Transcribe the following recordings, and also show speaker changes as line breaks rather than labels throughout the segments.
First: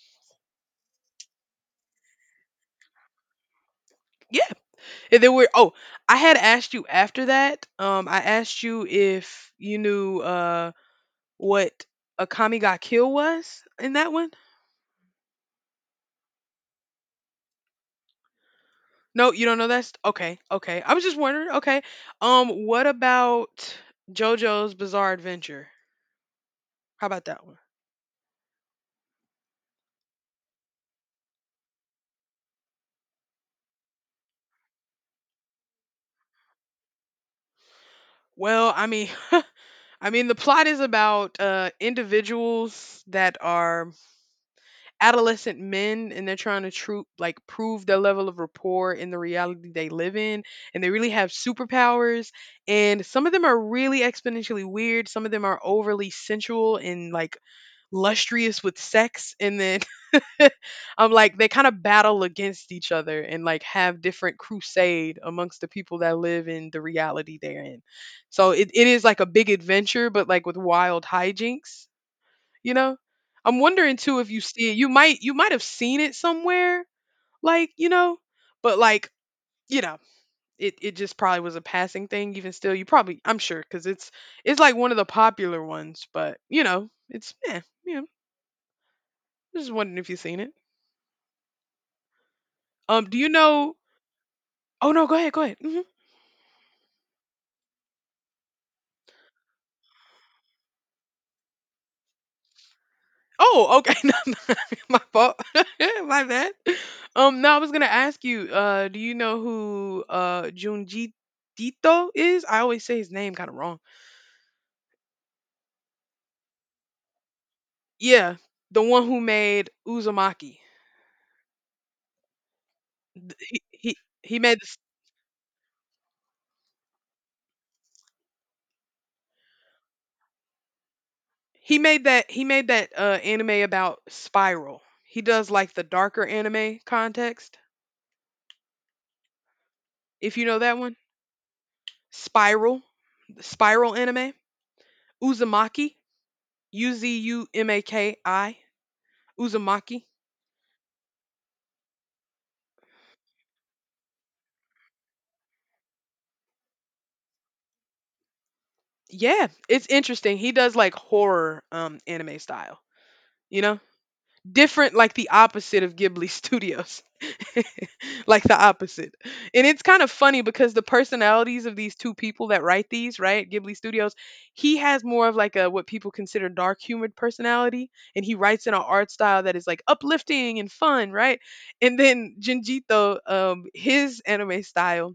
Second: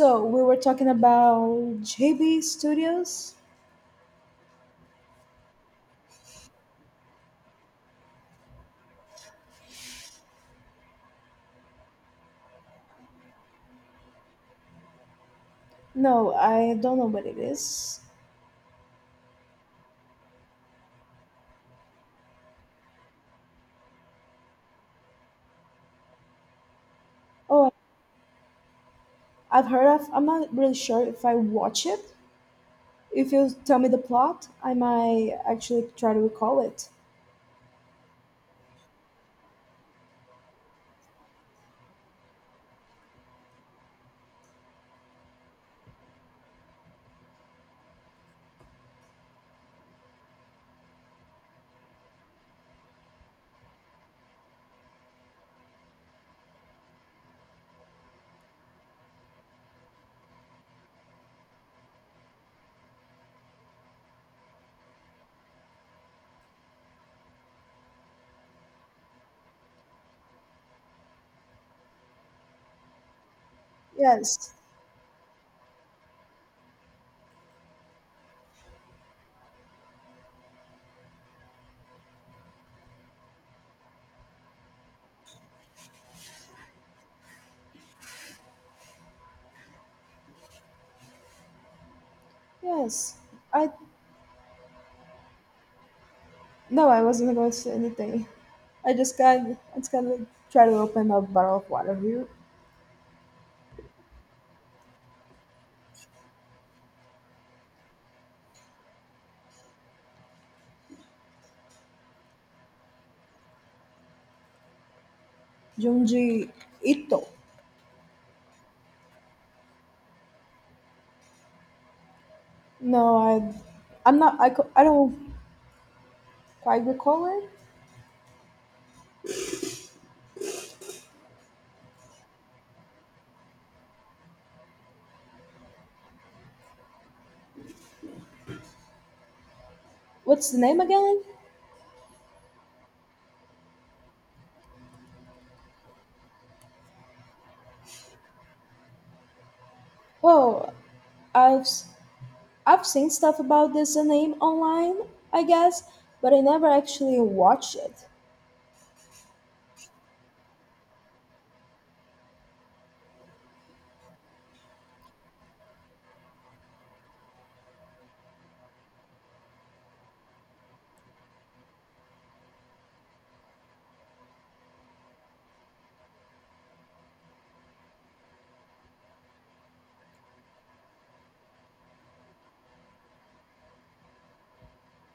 So we were talking about JB Studios.
Yeah. And then we're oh, I had asked you after that. I asked you if you knew what a kami ga kill was in that one.
No, I don't know what it is.
No, you don't know, that's okay, okay. I was just wondering, okay. What about JoJo's Bizarre Adventure? How about that one?
Oh, I've heard of. I'm not really sure if I watch it. If you tell me the plot, I might actually try to recall it.
Well, I mean I mean the plot is about individuals that are adolescent men, and they're trying to true like prove their level of rapport in the reality they live in, and they really have superpowers. And some of them are really exponentially weird, some of them are overly sensual and like lustrous with sex, and then I'm like they kind of battle against each other and like have different crusade amongst the people that live in the reality they're in. So it is like a big adventure but like with wild hijinks, you know? I'm wondering too if you
Yes,
see it. You might have seen it somewhere, like, but like, you know, it just probably was a passing thing even still. You probably, I'm sure cuz it's like one of the popular ones, but it's yeah, yeah. Just wondering if you've seen it. Um
yes.
do you
I
know— oh no, go ahead, go ahead. Hmm.
no, I wasn't going to say anything. I just gotta try to open a bottle of water here.
Oh, okay. No, no, my fault. my bad. No, I was going to ask you do you know who Junji Tito is? I always say his name kind of wrong.
Junji Ito.
Yeah, the one who made Uzumaki.
No. I.
He he
I'm not.
he made this,
I don't quite recall it.
he made that anime about Spiral. He does like the darker anime context. If you
What's the
know that
name
one,
again?
Spiral, the Spiral anime, Uzumaki, U Z U M A K I, Uzumaki.
Oh, I've s- I've seen stuff about this anime online, I guess, but I never actually watched it.
Yeah, it's interesting. He does like horror anime style, you know? Different, like the opposite of Ghibli Studios. like the opposite. And it's kind of funny because the personalities of these two people that write these, right? Ghibli Studios, he has more of like a what people consider dark humored personality, and he writes in an art style that is like uplifting and fun, right? And then Jinjito his anime style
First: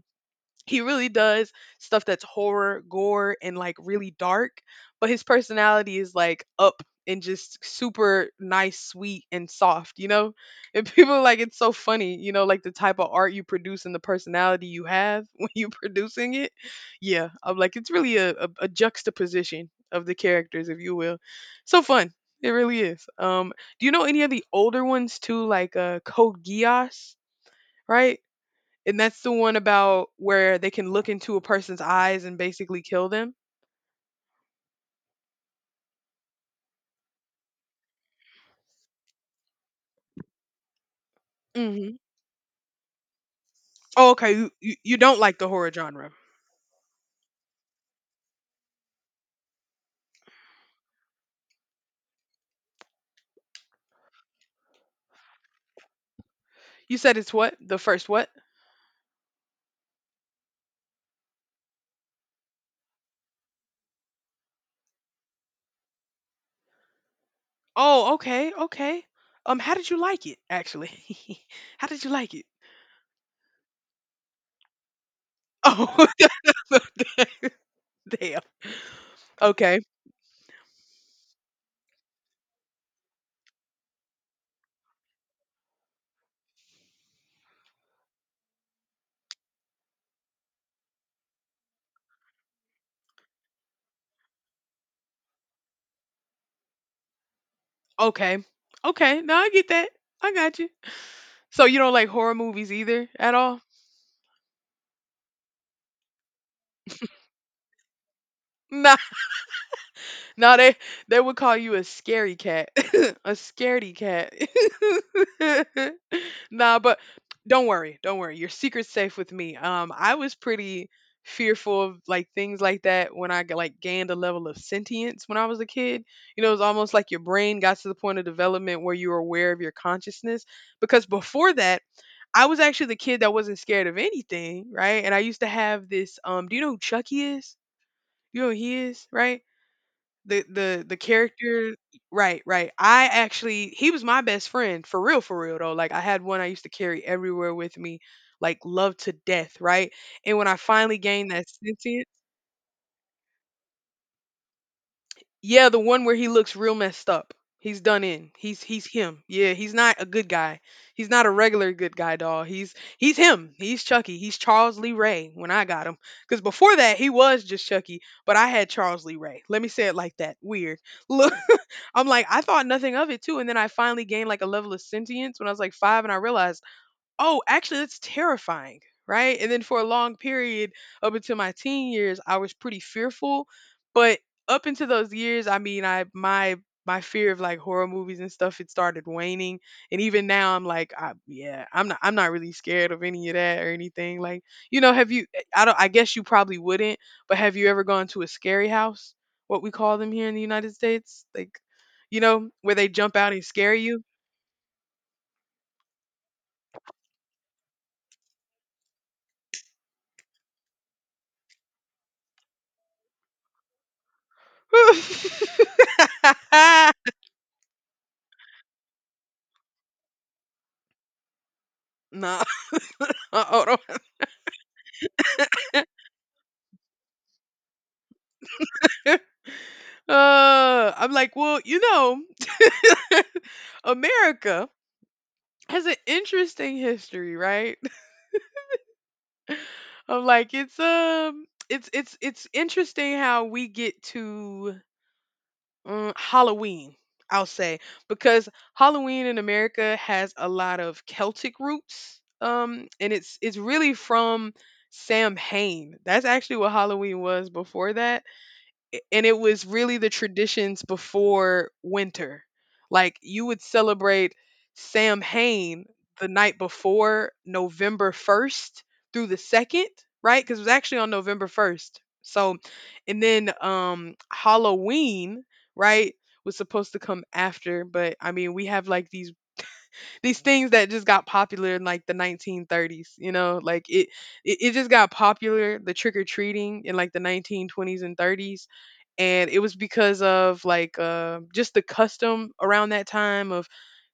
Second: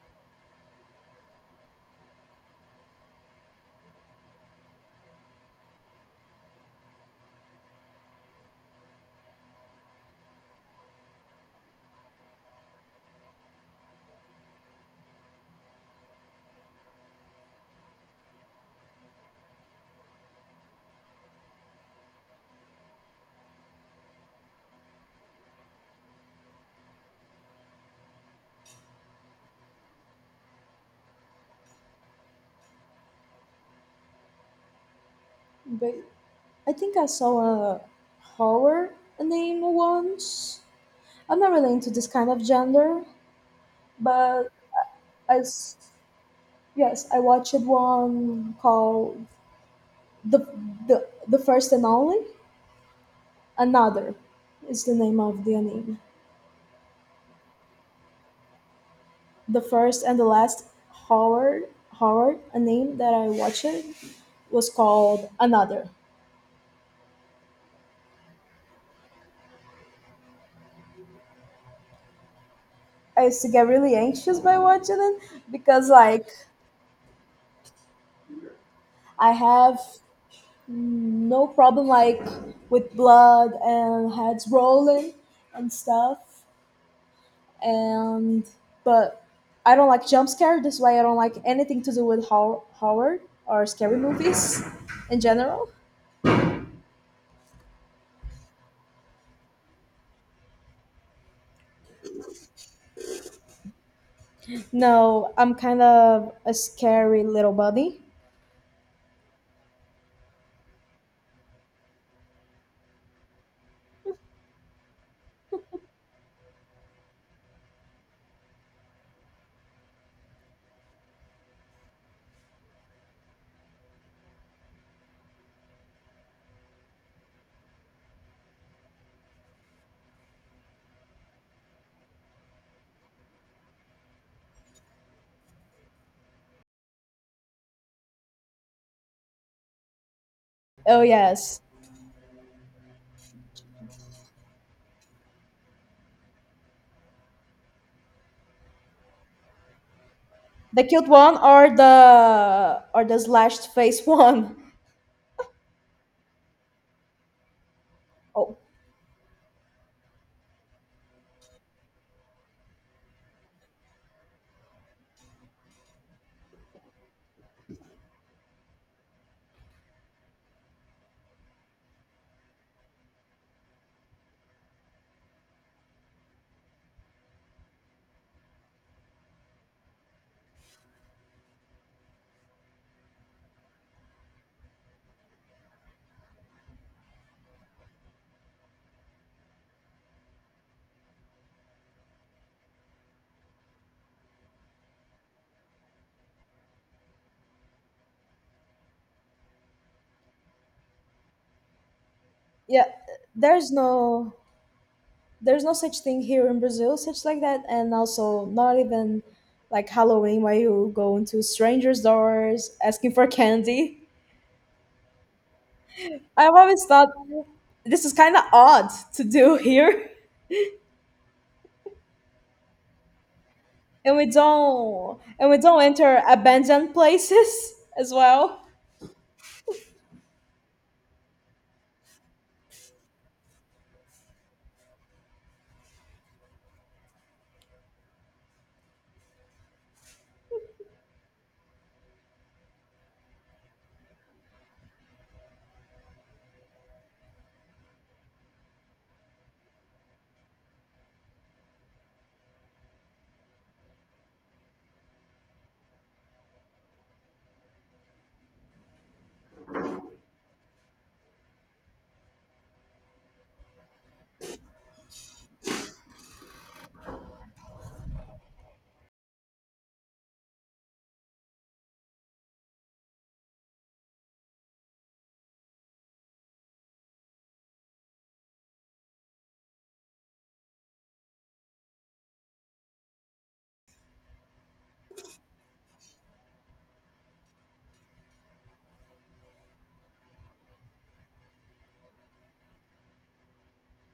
he really does stuff that's horror, gore, and like really dark, but his personality is like up and just super nice, sweet, and soft, you know? And people are like, it's so funny, like the type of art you produce and the personality you have when you're producing it. Yeah, I'm like, it's really a juxtaposition of the characters, if you will. So fun. It really is. Do you know any of the older ones too, like Code Geass, right? And that's the one about where they can look into a person's eyes and basically kill them?
But I think I saw a horror anime once. I'm not really into
Mhm.
this kind of genre,
Oh, okay,
but
you don't
I
like the horror
s-
genre.
yes, I watched one called the the first and only Another is the name of the anime.
You said it's what? The first what?
The first and the last horror horror anime that I watched was called Another.
Oh, okay, okay. How did you like it, actually? How did you like it?
I used to get really anxious by watching it, because
Oh,
like
damn.
I have
Okay,
no problem like with blood and heads rolling and stuff and but I don't like jump scare. That's why I don't like anything to do with horror or scary movies in general.
okay, okay. No, I get that. I got you. So you don't like horror movies either at all?
No, I'm kind of a scary little bunny.
Nah, no, they would call you a scary cat, a scaredy cat. Nah, but don't worry, don't worry. Your secret's safe with me. I was pretty fearful of like things like that when like gained a level of sentience when I was a kid. You know, it was almost like your brain got to the point of development where you were aware of your consciousness. Because before that, I was actually the kid that wasn't scared of anything, right? And I used to have this. Do you know who Chucky is? You know who he is, right? The
Oh yes.
character. Right, right. I actually, he was my best friend, for real though. Like, I had one I used to carry everywhere with me, like love to death, right? And when I
The
finally
cute
gained
one
that
or
sentience,
the slashed face one.
yeah, the one where he looks real messed up. He's done in.
Oh
He's him. Yeah, he's not a good guy. He's not a regular good guy, dog. He's him. He's Chucky. He's Charles Lee Ray when I got him. Because before that, he was just Chucky, but I had Charles Lee Ray. Let me say it like that. Weird. I'm like, I thought nothing of it too. And then I finally gained like a level of sentience when I was like 5, and I realized oh, actually, that's terrifying, right? And then for a long period up until my teen years, I was pretty fearful. But up into those years, I mean, I my my fear of like horror movies and stuff it started waning, and even now I'm like, yeah, I'm not really scared of any of that or anything. Like, have you? I don't. I guess you probably wouldn't. But have you ever gone to a scary house? What we call them here in the United States, like, where
yeah,
they jump out and
there's
scare you.
no there's no such thing here in Brazil, such like that, and also not even like Halloween where you go into strangers' doors asking for candy. I've always thought this is kind of odd to do here,
No. Hold on.
and we don't enter abandoned places as well.
I'm like, well, America has an interesting history, right? I'm like, it's interesting how we get to Halloween. I'll say, because Halloween in America has a lot of Celtic roots, and it's really from Sam Hain. That's actually what Halloween was before that. And it was really the traditions before winter. Like, you would celebrate Samhain the night before November 1st through the 2nd, right? Cuz it was actually on November 1st. So, and then Halloween, right, was supposed to come after, but I mean, we have like these things that just got popular in like the 1930s, you know? Like it just got popular, the trick or treating, in like the 1920s and 30s, and it was because of like just the custom around that time of—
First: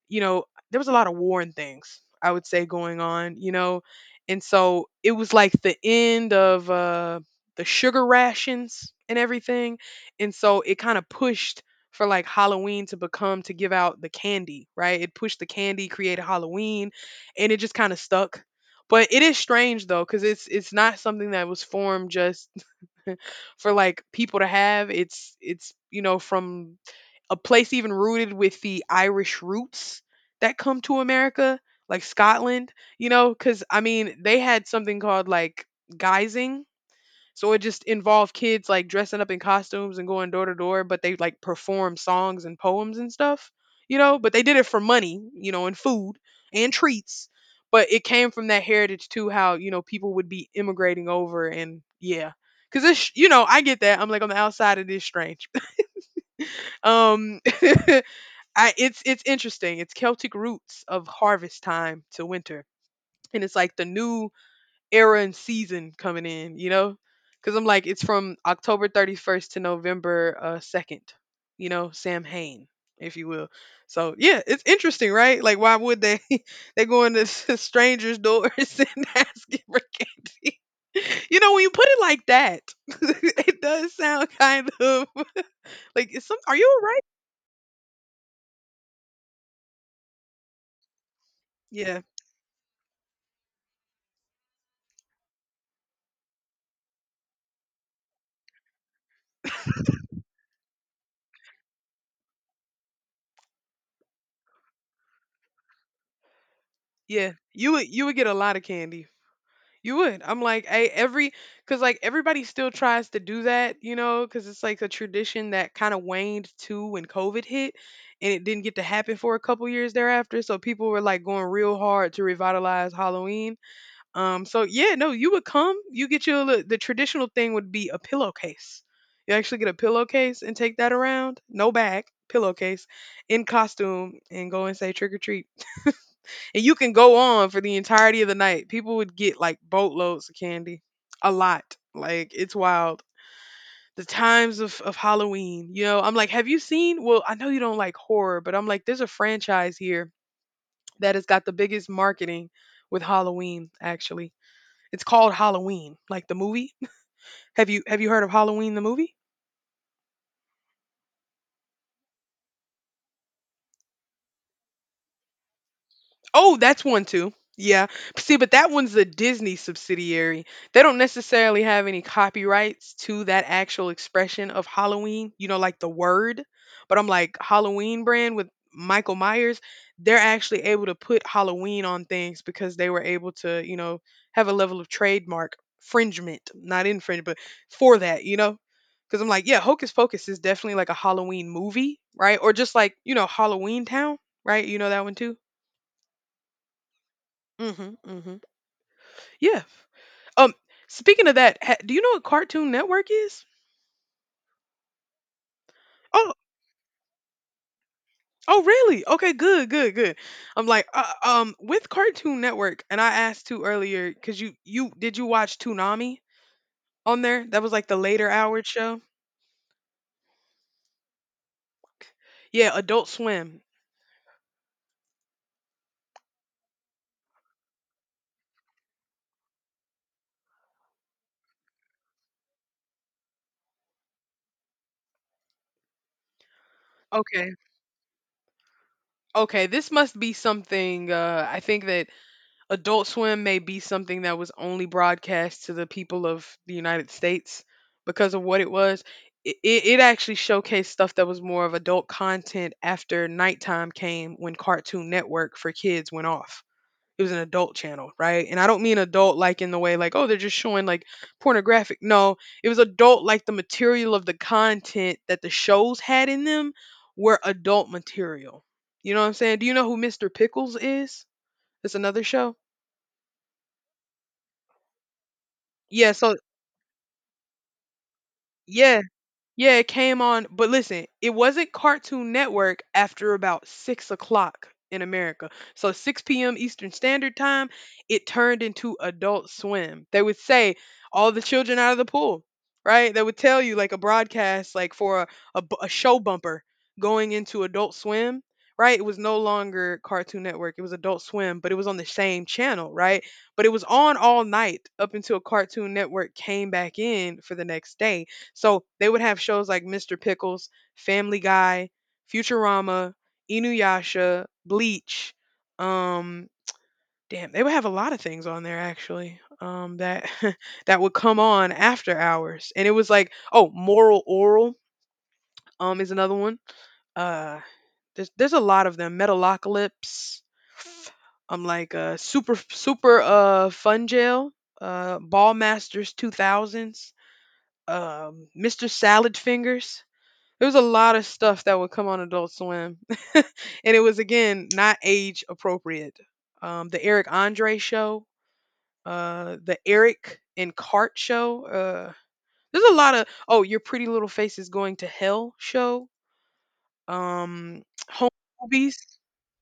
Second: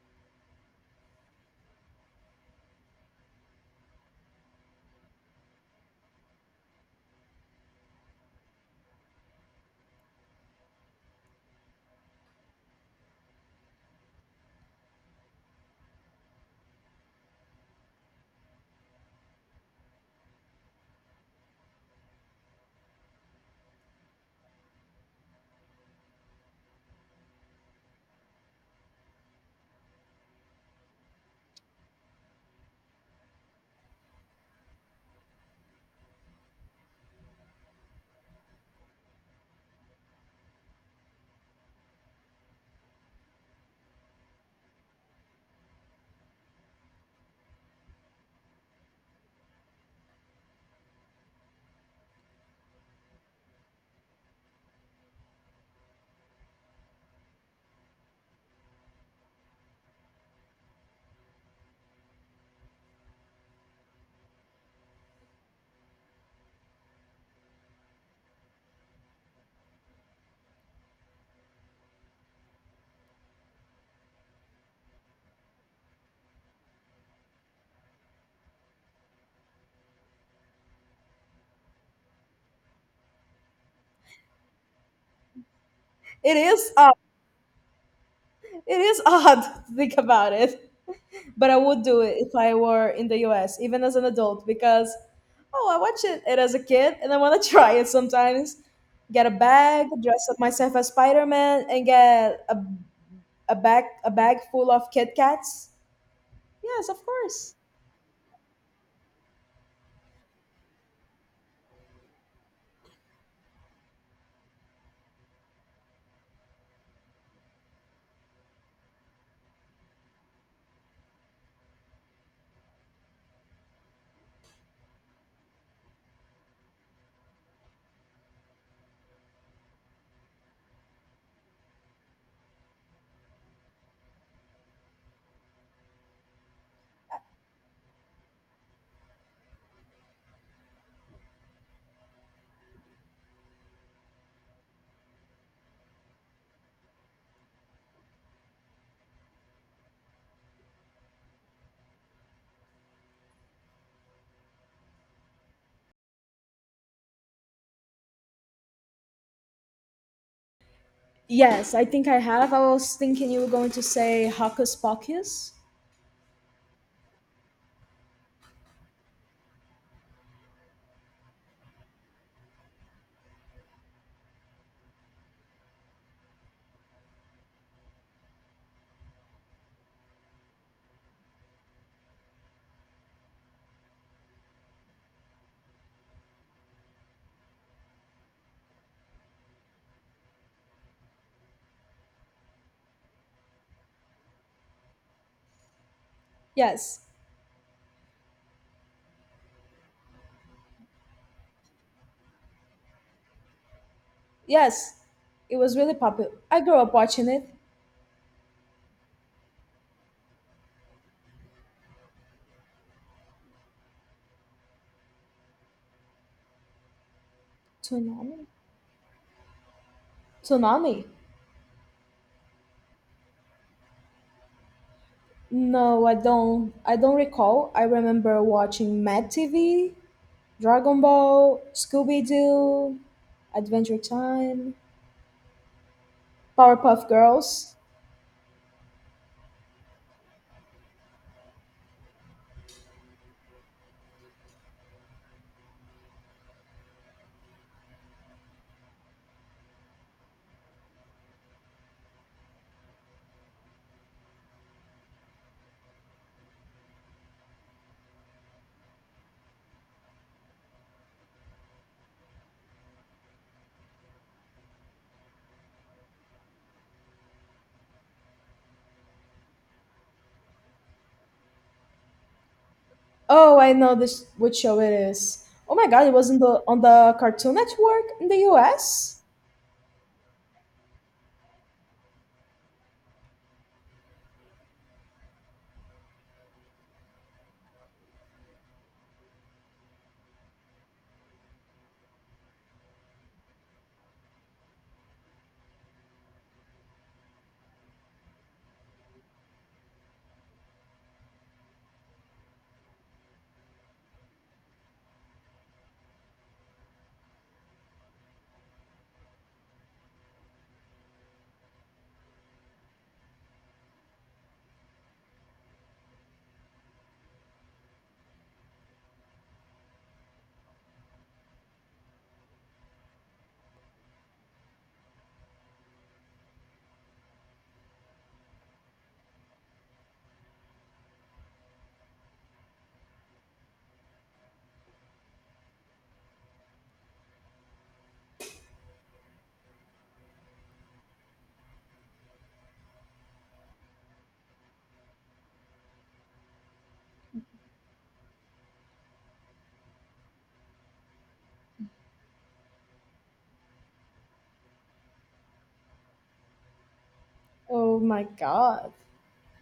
you know there was a lot of war and things I would say going on. And so it was like the end of the sugar rations and everything, and so it kind of pushed for like Halloween to become, to give out the candy, right, it pushed the candy, created Halloween, and it just kind of stuck. But it is strange though, because it's not something that was formed just for like people to have. It's from a place even rooted with the Irish roots that come to America, like Scotland, cuz I mean, they had something called like guising, so it just involved kids like dressing up in costumes and going door to door, but they like perform songs and poems and stuff, but they did it for money, and food and treats. But it came from that heritage too, how, people would be immigrating over, and yeah. Cause it's, I get that. I'm like, on the outside, it is strange. Um, it's interesting. It's Celtic roots of harvest time to winter. And it's like the new era and season coming in, you know? Because I'm like, it's from October 31st to November 2nd, Sam Hain, if you will. So, yeah, it's interesting, right? Like, why would they? they go into strangers' doors and asking for candy. You know, when you put it like that, it does sound kind of like it's
It
some. Are
is
you
odd.
alright?
It is odd to think about it. But I would
Yeah,
do it if I were in the US, even as an adult, because oh, I watch it as a kid and I want to try it sometimes. Get a bag, dress up myself as Spider Man, and get a bag full of Kit Kats. Yes, of
yeah.
course.
You would get a lot of candy. You would. I'm like, I every, because like everybody still tries to do that, because it's like a tradition that kind of waned too when COVID hit, and it didn't get to happen for a couple years thereafter. So people were like going real hard to revitalize Halloween. So yeah, no, you would come. You get the traditional thing would be a pillowcase. You actually get a pillowcase and take that around, no bag, pillowcase, in costume, and go and say trick or treat. And you can go on for the entirety of the night. People would get like boatloads of candy. A lot. Like, it's wild. The times of Halloween, you know, I'm like, have you seen? Well, I know you don't like horror, but I'm like, there's a franchise here that has got the biggest marketing with Halloween, actually. It's called Halloween, like the movie. Have you heard of Halloween the movie?
Yes, I think I have. I was thinking you were going to say Hocus Pocus.
Oh, that's one too. Yeah. See, but that one's a Disney subsidiary. They don't necessarily have any copyrights to that actual expression of Halloween, like the word. But I'm like, Halloween brand with Michael Myers, they're actually able to put Halloween on things because they were able to, have a level of trademark infringement, not infringe, but for that, you know? Because I'm like, yeah, Hocus Pocus is definitely like a Halloween movie, right? Or just like, Halloween Town, right? You know that one too?
Yes,
Mhm, mhm. Yeah. Um, Speaking of that, ha do you know what Cartoon Network is?
yes, it was really popular.
Oh,
I grew up watching it.
oh, really? Okay, good, good, good. I'm like, with Cartoon Network, and I asked too earlier because you did you watch Toonami on there? That was like the later
Tsunami.
hour show.
Tsunami.
Yeah, Adult Swim.
No, I don't. I don't recall. I remember watching Mad TV, Dragon Ball, Scooby Doo, Adventure Time, Powerpuff
Okay,
Girls.
okay. This must be something. I think that Adult Swim may be something that was only broadcast to the people of the United States because of what it was. It actually showcased stuff that was more of adult content after nighttime came when Cartoon Network for kids went off. It was an adult channel, right? And I don't mean adult like in the way like, oh, they're just showing like pornographic. No, it was adult like the material of the content that the shows had in them were adult material. You know what I'm saying? Do you know who Mr. Pickles is? It's another show.
Oh, I know this. Which show it is? Oh my God! It
Yeah,
was
so
in the on the Cartoon Network in the
yeah,
U.S.
yeah, it came on, but listen, it wasn't Cartoon Network after about 6 o'clock in America. So 6 p.m. Eastern Standard Time, it turned into Adult Swim. They would say, all the children out of the pool, right? They would tell you like a broadcast, like for a show bumper going into Adult Swim, right? It was no longer Cartoon Network, it was Adult Swim, but it was on the same channel, right? But it was on all night up until Cartoon Network came back in for the next day, so they would have shows like Mr. Pickles, Family Guy, Futurama, Inuyasha, Bleach. Um, Damn, they would have a lot of things on there actually. That that would come on after hours, and it was like, oh, Moral Oral. Is another one. Uh, there's a lot of them. Metalocalypse. I'm like super fun jail. Ball Masters 2000s. Mr. Salad Fingers. There was a lot of stuff that would come on Adult Swim, and it was again not age appropriate. The Eric Andre show, the Eric and Cart show. There's a lot of oh, Your Pretty Little Face is Going to Hell show. Um,
Oh my
Home
God!
Movies.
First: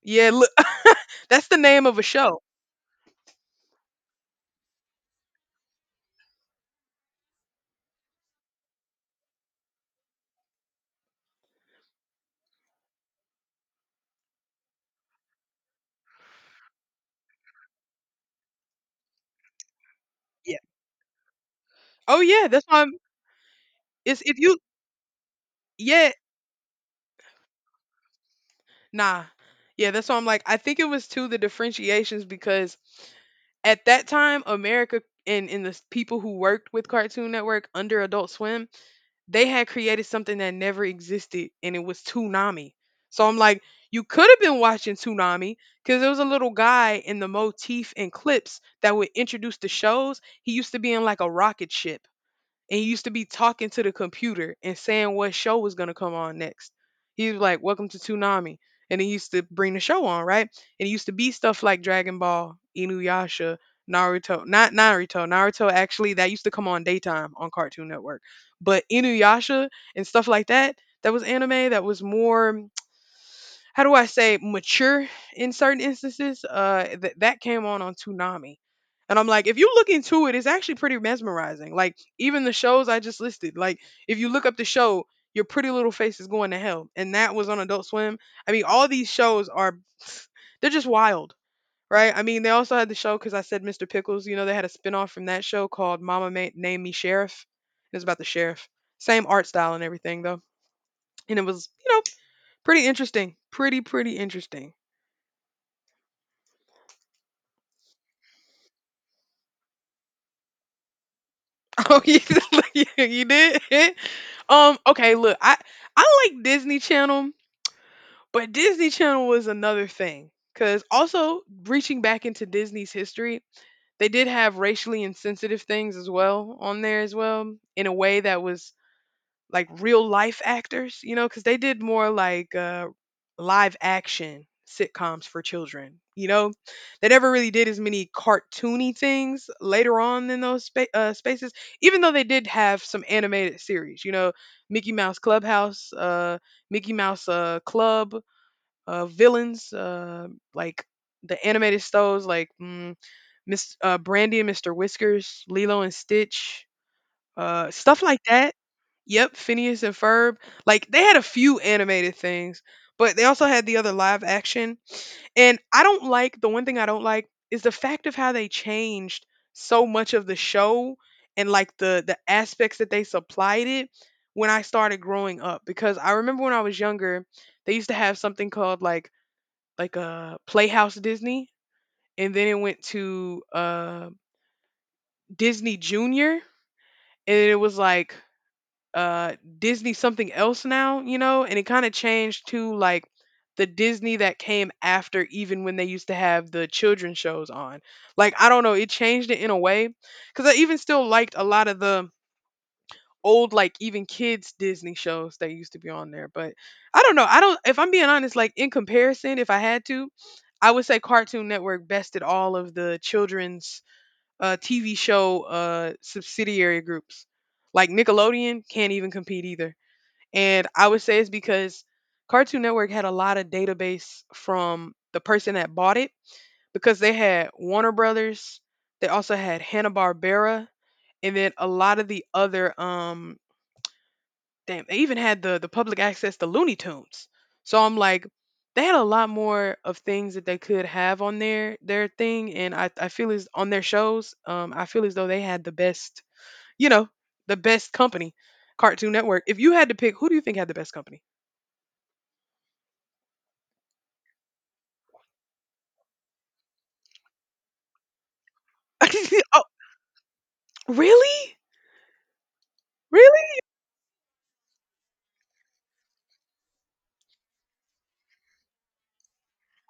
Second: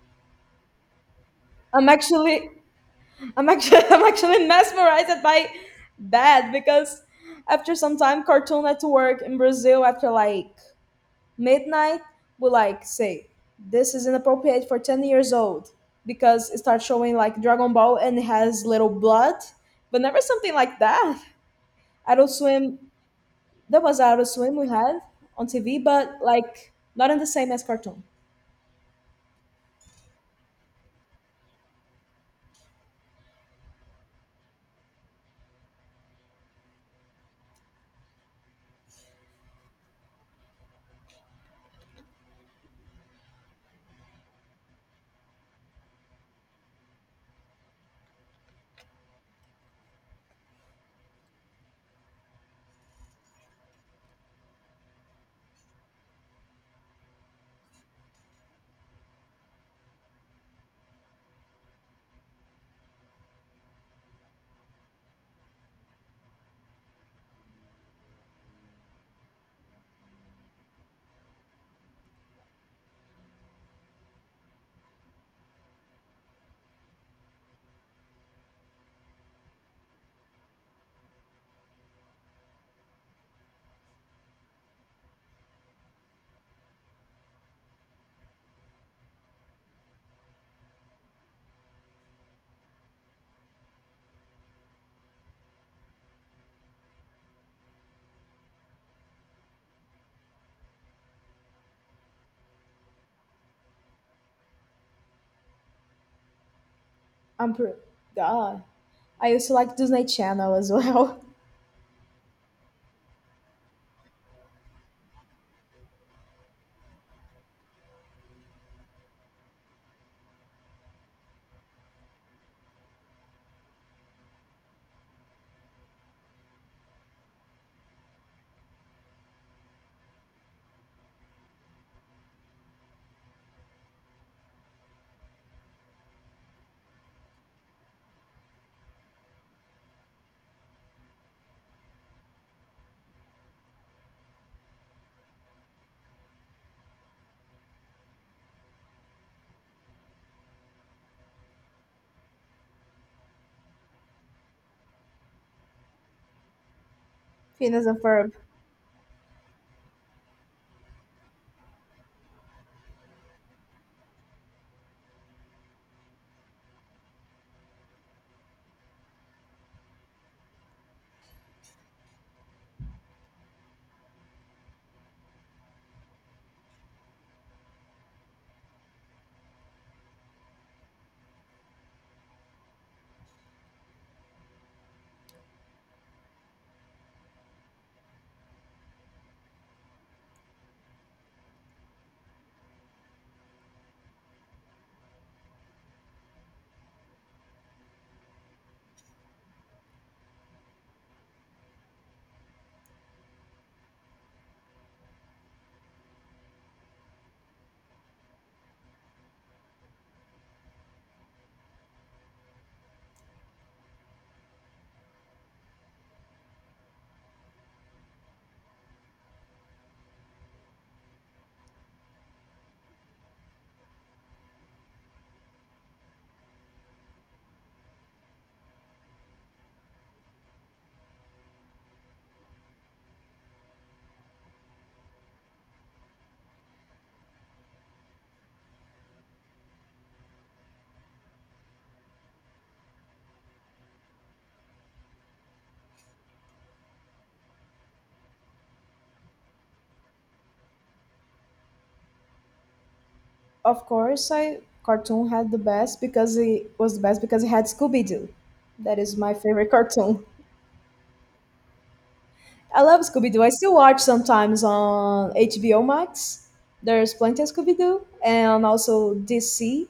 Yeah, look, that's the name
I'm
of a show.
actually, I'm actually, I'm actually mesmerized by that, because after some time, Cartoon Network in Brazil, after like midnight, will like say this is inappropriate for 10 years old because it starts showing like Dragon Ball and it has little blood, but never something
Yeah.
like that.
Oh
Adult
yeah, that's
Swim,
why I'm.
there was
It's
Adult
if
Swim
you.
we had on TV,
Yeah,
but like not in the same as Cartoon.
nah. Yeah, that's why I'm like, I think it was too the differentiations because at that time America and people who worked with Cartoon Network under Adult Swim, they had created something that never existed, and it was Toonami. So I'm like, you could have been watching Toonami because there was a little guy in the motif and clips that would introduce the shows. He used to be in like a rocket ship, and he used to be talking to the computer and saying what show was going to come on next. He was like, "Welcome to Toonami," and he used to bring the show on, right? And it used to be stuff like Dragon Ball, Inuyasha, Naruto, not Naruto. Naruto actually that used to come on daytime on Cartoon Network, but Inuyasha and stuff like that. That was anime. That was more, how do I say, mature in certain instances. That came on Toonami, and I'm like, if you look into it, it's actually pretty mesmerizing. Like even the shows I just listed, like if you look up the show, Your Pretty Little Face is Going to Hell, and that was on Adult Swim. I mean, all these shows are, they're just wild. Right, I mean, they also had the show because I said Mr. Pickles. You know, they had a spinoff from that show called Mama Ma- Named Me Sheriff. It's about the sheriff. Same art style and everything, though, and it was, pretty interesting. Pretty, pretty interesting.
I'm pretty God, I used to like Disney Channel as well.
Oh, you did? Okay, look, I like Disney Channel, but Disney Channel was another thing. Cause also reaching back into Disney's history, they did have racially insensitive things as well on there as well, in a way that was like real life actors, you know, because they did more like live action sitcoms for children. You know, they never really did as many cartoony things later on in those spaces, even though they did have some animated series. You know, Mickey Mouse Clubhouse, Mickey Mouse Club, villains, like the animated shows like Miss Brandy and Mr. Whiskers, Lilo and Stitch,
Phineas and
stuff like
Ferb.
that. Yep, Phineas and Ferb. Like they had a few animated things, but they also had the other live action. And I don't like, the one thing I don't like is the fact of how they changed so much of the show and like the aspects that they supplied it when I started growing up, because I remember when I was younger, they used to have something called like a Playhouse Disney, and then it went to Disney Junior, and it was like uh Disney something else now, you know, and it kind of changed to like the Disney that came after, even when they used to have the children's shows on. Like I don't know, it changed it in a way cuz I even still liked a lot of the old like even kids Disney shows that used to be on there, but I don't know. I don't, if I'm being honest, like in comparison, if I had to, I would say Cartoon Network bested all of the children's TV show subsidiary groups. Like Nickelodeon can't even compete either. And I would say it's because Cartoon Network had a lot of database from the person that bought it, because they had Warner Brothers, they also had Hanna-Barbera, and then a lot of the other damn, they even had the public access to Looney Tunes. So I'm like, they had a lot more of things that they could have on their thing, and I feel as on their shows, I feel as though they had the best, you know, the best company, Cartoon Network. If you had to pick, who do you think had the best company?
Of course, I Cartoon had the best because it was the best because it had Scooby Doo. That is my
Oh,
favorite cartoon.
really?
I love Scooby Doo. I
Really?
still watch sometimes on HBO Max. There's plenty of Scooby Doo and also DC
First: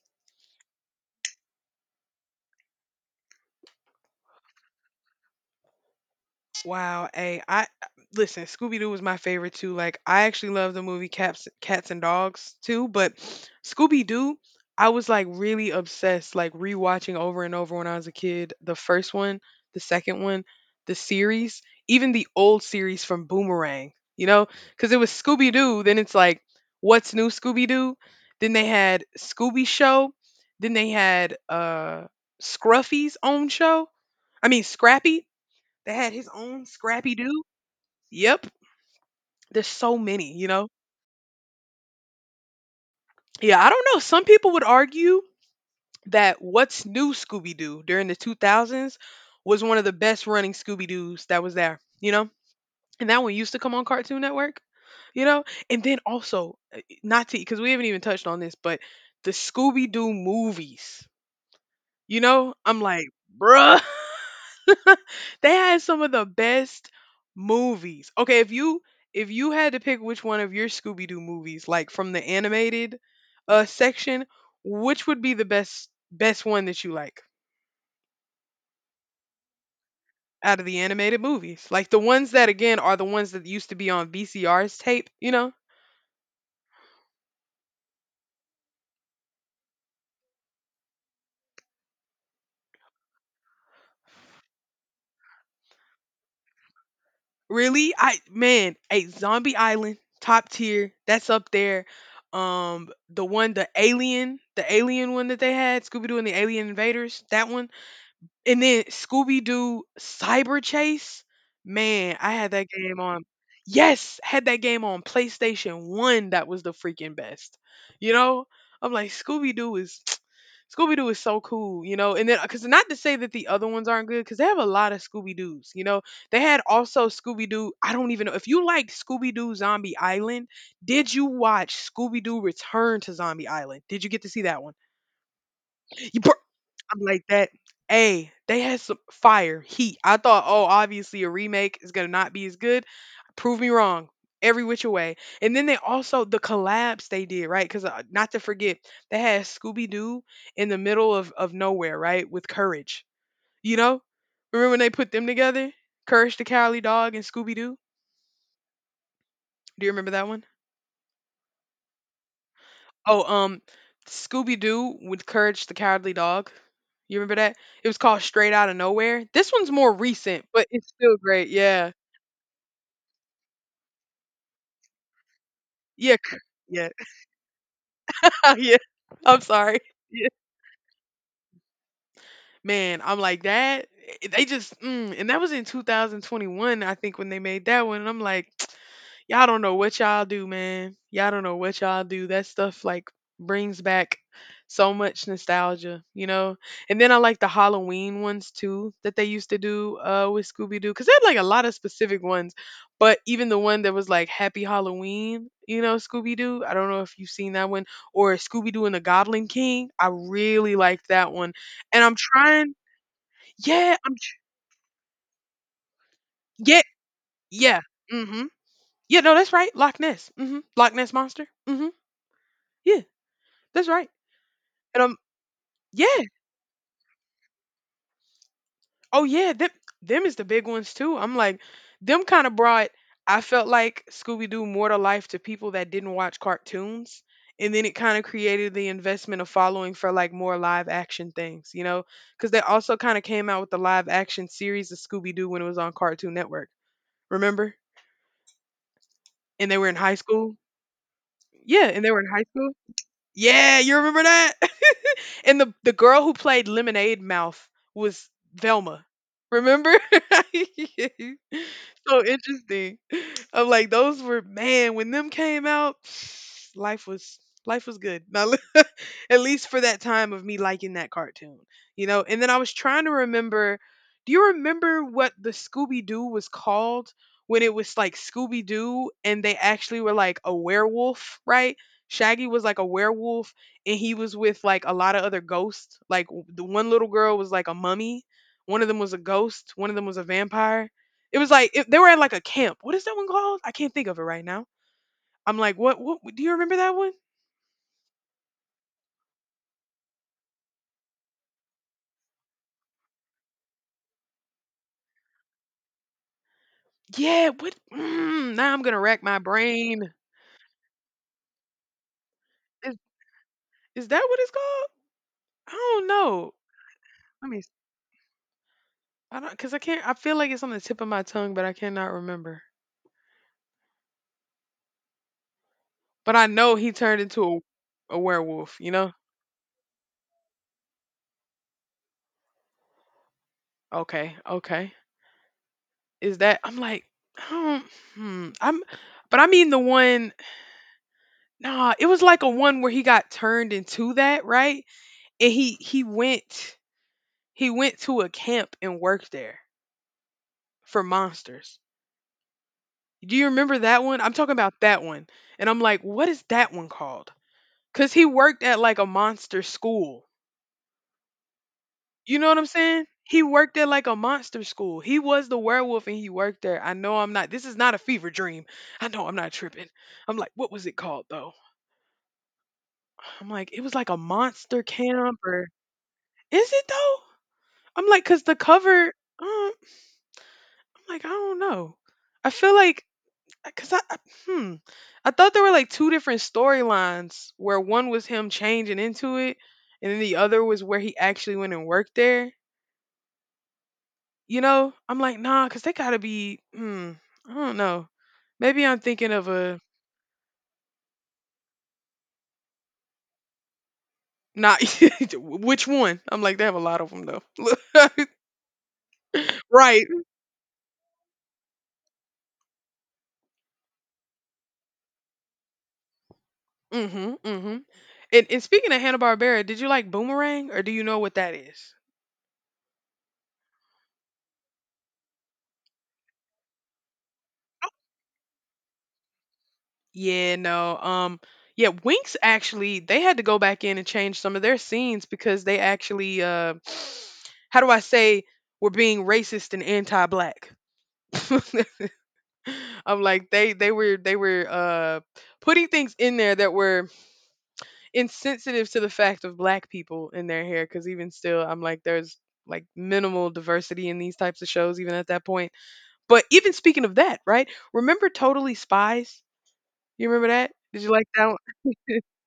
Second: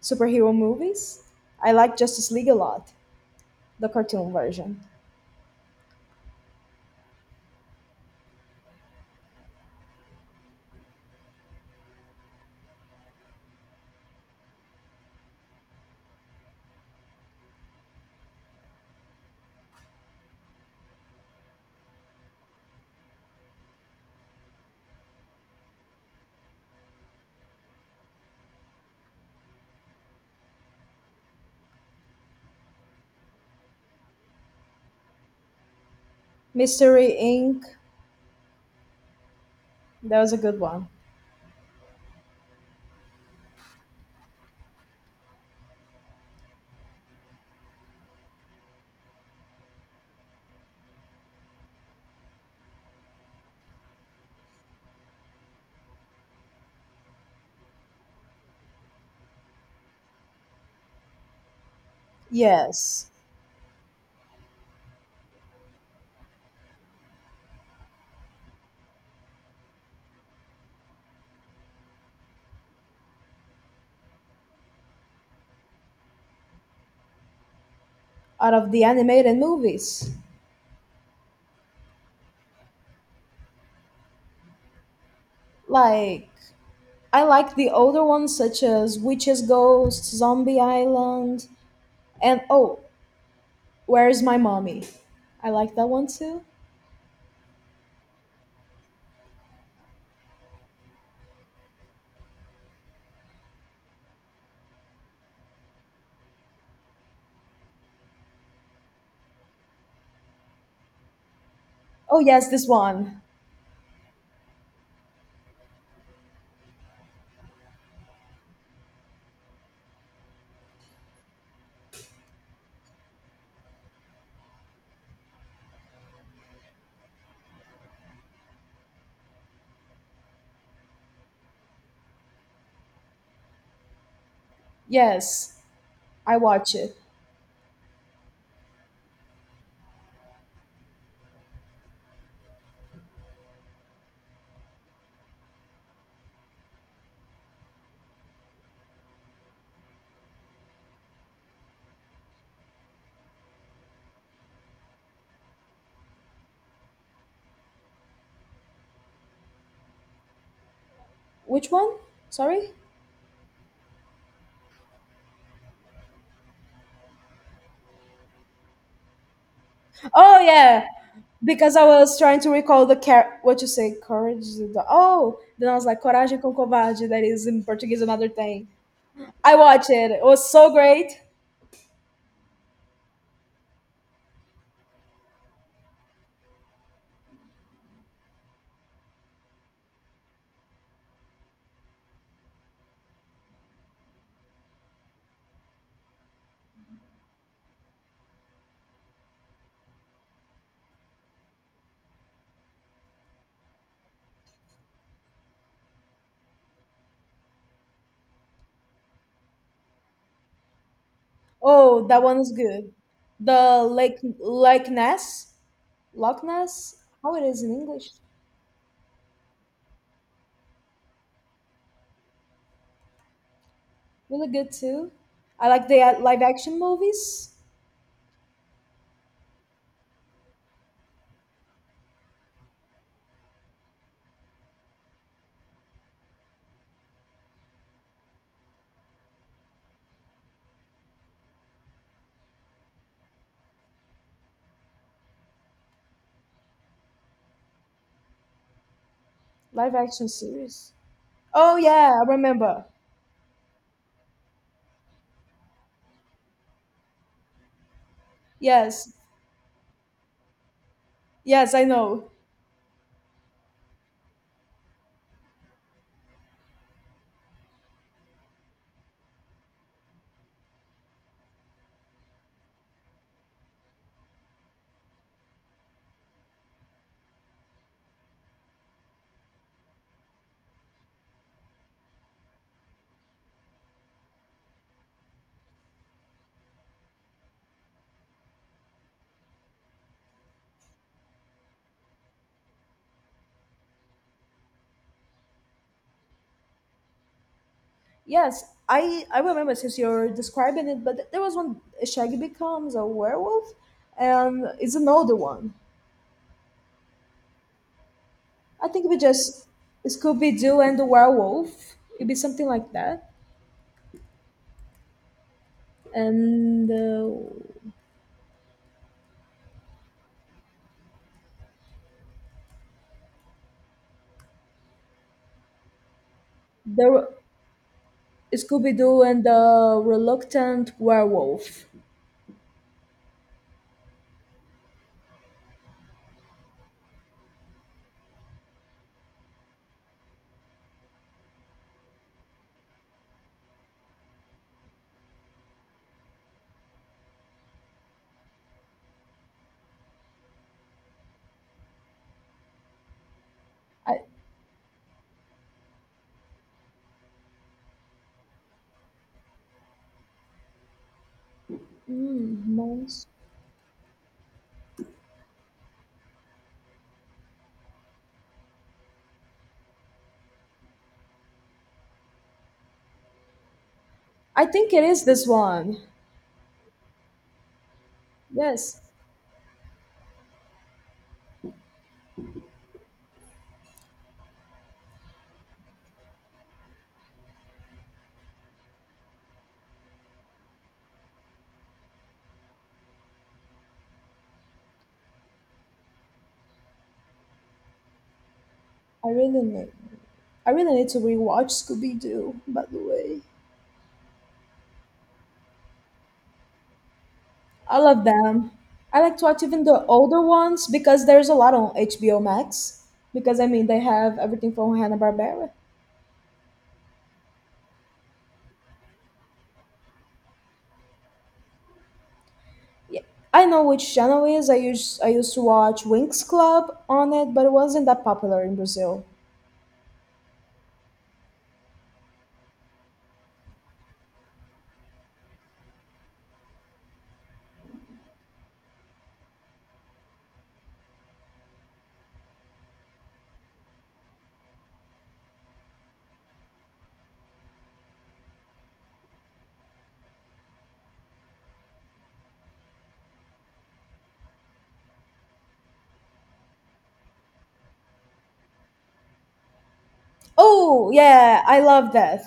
superhero movies. I like Justice League a lot, the cartoon version.
Wow, hey, I listen, Scooby Doo was my favorite too. Like I actually love the movie Cats and Dogs too, but Scooby Doo, I was like really obsessed, like rewatching over and over when I was a kid. The first one, the second one, the series, even the old series from Boomerang, you know? Cuz it was Scooby Doo, then it's like What's New Scooby Doo? Then they had Scooby Show, then they had Scruffy's own show. I mean Scrappy, that had his own
Mystery
Scrappy Doo.
Inc.
Yep. There's so
That was
many,
a
you
good
know?
one.
Yeah, I don't know. Some people would argue that What's New Scooby Doo during the 2000s was one of the best running Scooby Doos that was there, you know? And that one used to come on Cartoon Network, you know? And then also, not to, because we haven't even touched on this, but the Scooby Doo movies, you know? I'm like,
Yes,
bruh. They had some of the best movies. Okay, if you, if you had to pick which one of your Scooby Doo movies, like from the animated section, which would be the best one that you like
out of the animated movies,
out of the animated movies? Like the ones that again are the ones that used to be on VCR's tape, you know?
like I like the older ones such as Witches Ghosts, Zombie Island, and oh, Where's My Mommy? I like that one too.
Really? I man, a Zombie Island, top tier, that's up there. The one the alien one that they had, Scooby Doo and the Alien Invaders, that one. And then Scooby Doo Cyber Chase, man,
Oh
I
yes,
had
this
that game
one.
on. Yes, had that game on PlayStation 1. That was the freaking best. You know, I'm like Scooby Doo is Scooby Doo is so cool, you know. And then cuz not to say that the other ones aren't good cuz they have a lot of Scooby Doos, you know. They had also Scooby Doo, I don't even know if you like Scooby Doo Zombie Island, did you watch Scooby Doo Return to Zombie Island? Did you get to see that one?
Yes.
You
I
I'm
watch it.
like that. Hey, they had some fire heat. I thought, oh, obviously a remake is gonna not be as good. Prove me wrong, every which way. And then they also the collabs they did, right? Because not to forget, they had Scooby Doo in the middle of nowhere, right, with Courage. You know, remember when they put them together, Courage the Cowardly Dog and Scooby Doo? Do you remember that one?
Which one? Sorry.
Oh, um, Scooby Doo with Courage the Cowardly Dog. You remember that? It was called Straight Out of Nowhere. This one's more
Oh
recent, but
yeah,
it's still great.
because I
Yeah,
was trying to recall the car. What you say? Courage. The, oh, then I was like
yeah,
coragem com
yeah,
covarde. That is in Portuguese another thing.
yeah. I'm
I
sorry.
watched it. It
Yeah.
was so great.
Man, I'm like that. They just, and that was in 2021, I think, when they made that one. And I'm like. Y'all don't know what y'all do, man. Y'all don't know what y'all do. That stuff like brings back so much nostalgia, And then I like the Halloween ones too that they used to do with Scooby Doo cuz they had like a lot of specific ones. But even the one that was like Happy Halloween, Scooby Doo. I don't know if you've seen that one or Scooby Doo and the Goblin King. I really liked that one. And
Oh,
I'm
that one is
trying.
good. The
Yeah,
Lake Lake Ness, Loch
yeah,
Ness. How it is in
yeah.
English?
Mhm. Yeah, no, that's right. Loch Ness. Mhm. Loch Ness monster. Mhm. Yeah. That's right.
Really good
And
too. I like the
yeah,
live action movies,
oh yeah, them is the big ones too. I'm like, them kind of brought. I felt like Scooby Doo more to life to people that didn't watch cartoons, and then it kind of created the investment of following for like more live action things, you know? Because they also kind of came out with the live action series of Scooby Doo when it was on Cartoon Network. Remember? And they were
live
in high
action
school.
series. Oh
Yeah, and they
yeah,
were
I
in high school.
remember.
Yeah, you remember that? And the girl who played Lemonade Mouth was Velma.
Yes,
Remember?
yes, I
So
know.
interesting. I'm like, those were man, when them came out, life was life was good. Now, at least for that time of me liking that cartoon. You know, and then I was trying to remember, do you remember what the Scooby Doo was called when it was like Scooby Doo and they actually were like a werewolf, right? Shaggy was like a werewolf and he was with like a lot of other ghosts. Like the one little girl was like a mummy, one of them was a ghost, one of them was a vampire. It was like it, they were at like a camp. What is that one called? I can't think of it right now. I'm like, what? What? Do you remember that one?
Yes, I remember since you're describing it, but there was one Shaggy becomes a werewolf, and it's an older one.
Yeah. What? Now I'm
I
gonna
think we
rack my
just
brain.
Scooby Doo and the werewolf. It'd be something like
Is
that,
is that what it's called? I don't know.
and
Let me. s- I don't because I can't. I feel like it's on the tip of my tongue, but I cannot remember. But I know he turned
the
into a werewolf. You
Scooby
know?
Doo and the Reluctant Werewolf.
Okay. Okay. Is that I'm like, um, hmm, I'm but I mean the one nah, it was like a one where he got turned into that, right? And he went to a camp and worked there for monsters. Do you remember that
I,
one? I'm talking about that one. And I'm like, what is that one called? Cuz he worked at like a monster school. You know what I'm saying?
monster.
He worked at like a monster school. He was the werewolf and he worked there. I know I'm not. This is not a fever dream. I know I'm not tripping. I'm like, what was it called though? I'm like, "It was like a
I
monster
think it is
camp
this
or."
one.
Is it though? I'm like cause the
Yes,
cover, um, I'm like, "I don't know." I feel like 'cause hmm, I thought there were, like, two different storylines where one was him changing into it, and then the other was where he actually went and worked there, you know? I'm like, nah cause they gotta be" I don't know. Maybe I'm
I
thinking of
really
a
need. I really need to rewatch Scooby Doo. By the way.
not. Which one? I'm like, they have a lot of them though.
All of them. I like to watch even the
Right.
older ones because there's a lot on HBO Max. Because I mean, they have everything from Hanna Barbera.
Mhm, mhm. And speaking of Hanna Barbera, did you like Boomerang, or do you know what that is?
Yeah, I know which channel it is. I used to watch Winx Club on it, but it wasn't that popular in Brazil.
Yeah, no. Yeah, Winx actually they had to go back in and change some of their scenes because they actually, how do I say, were being racist and anti-black. I'm like they were putting things in there that were insensitive to the fact of black people in their hair because even still I'm like there's like minimal diversity in these types of shows even at that point. But even speaking of that, right? Remember Totally Spies? You remember that? Did you
Oh
like that
yeah, I
one?
love that.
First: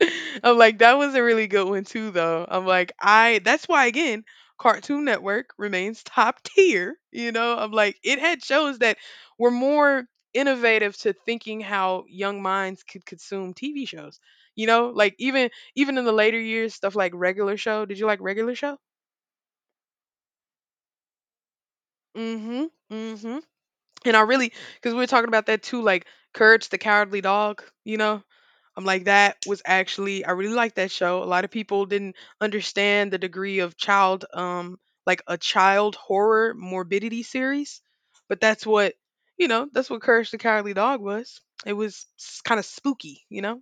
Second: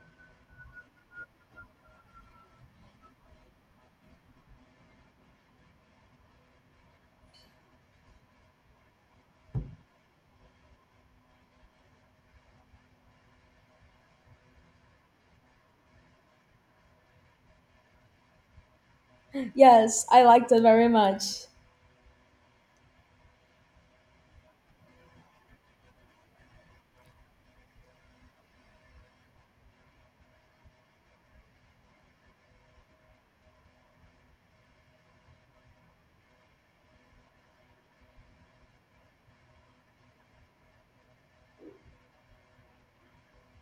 I'm like, that was a really good one too, though. I'm like, I that's why again, Cartoon Network remains top tier. You know, I'm like, it had shows that were more innovative to thinking how young minds could consume TV shows. You know, like even in the later years, stuff like Regular Show. Did you like Regular Show?
Yes, I liked it very much.
Mm-hmm. Mm-hmm. And I really, because we were talking about that too, like Courage the Cowardly Dog, you know? I'm like, that was actually I really liked that show. A lot of people didn't understand the degree of child, like a child horror morbidity series, but that's what you know. That's what Courage the Cowardly Dog was. It was kind of spooky, you know.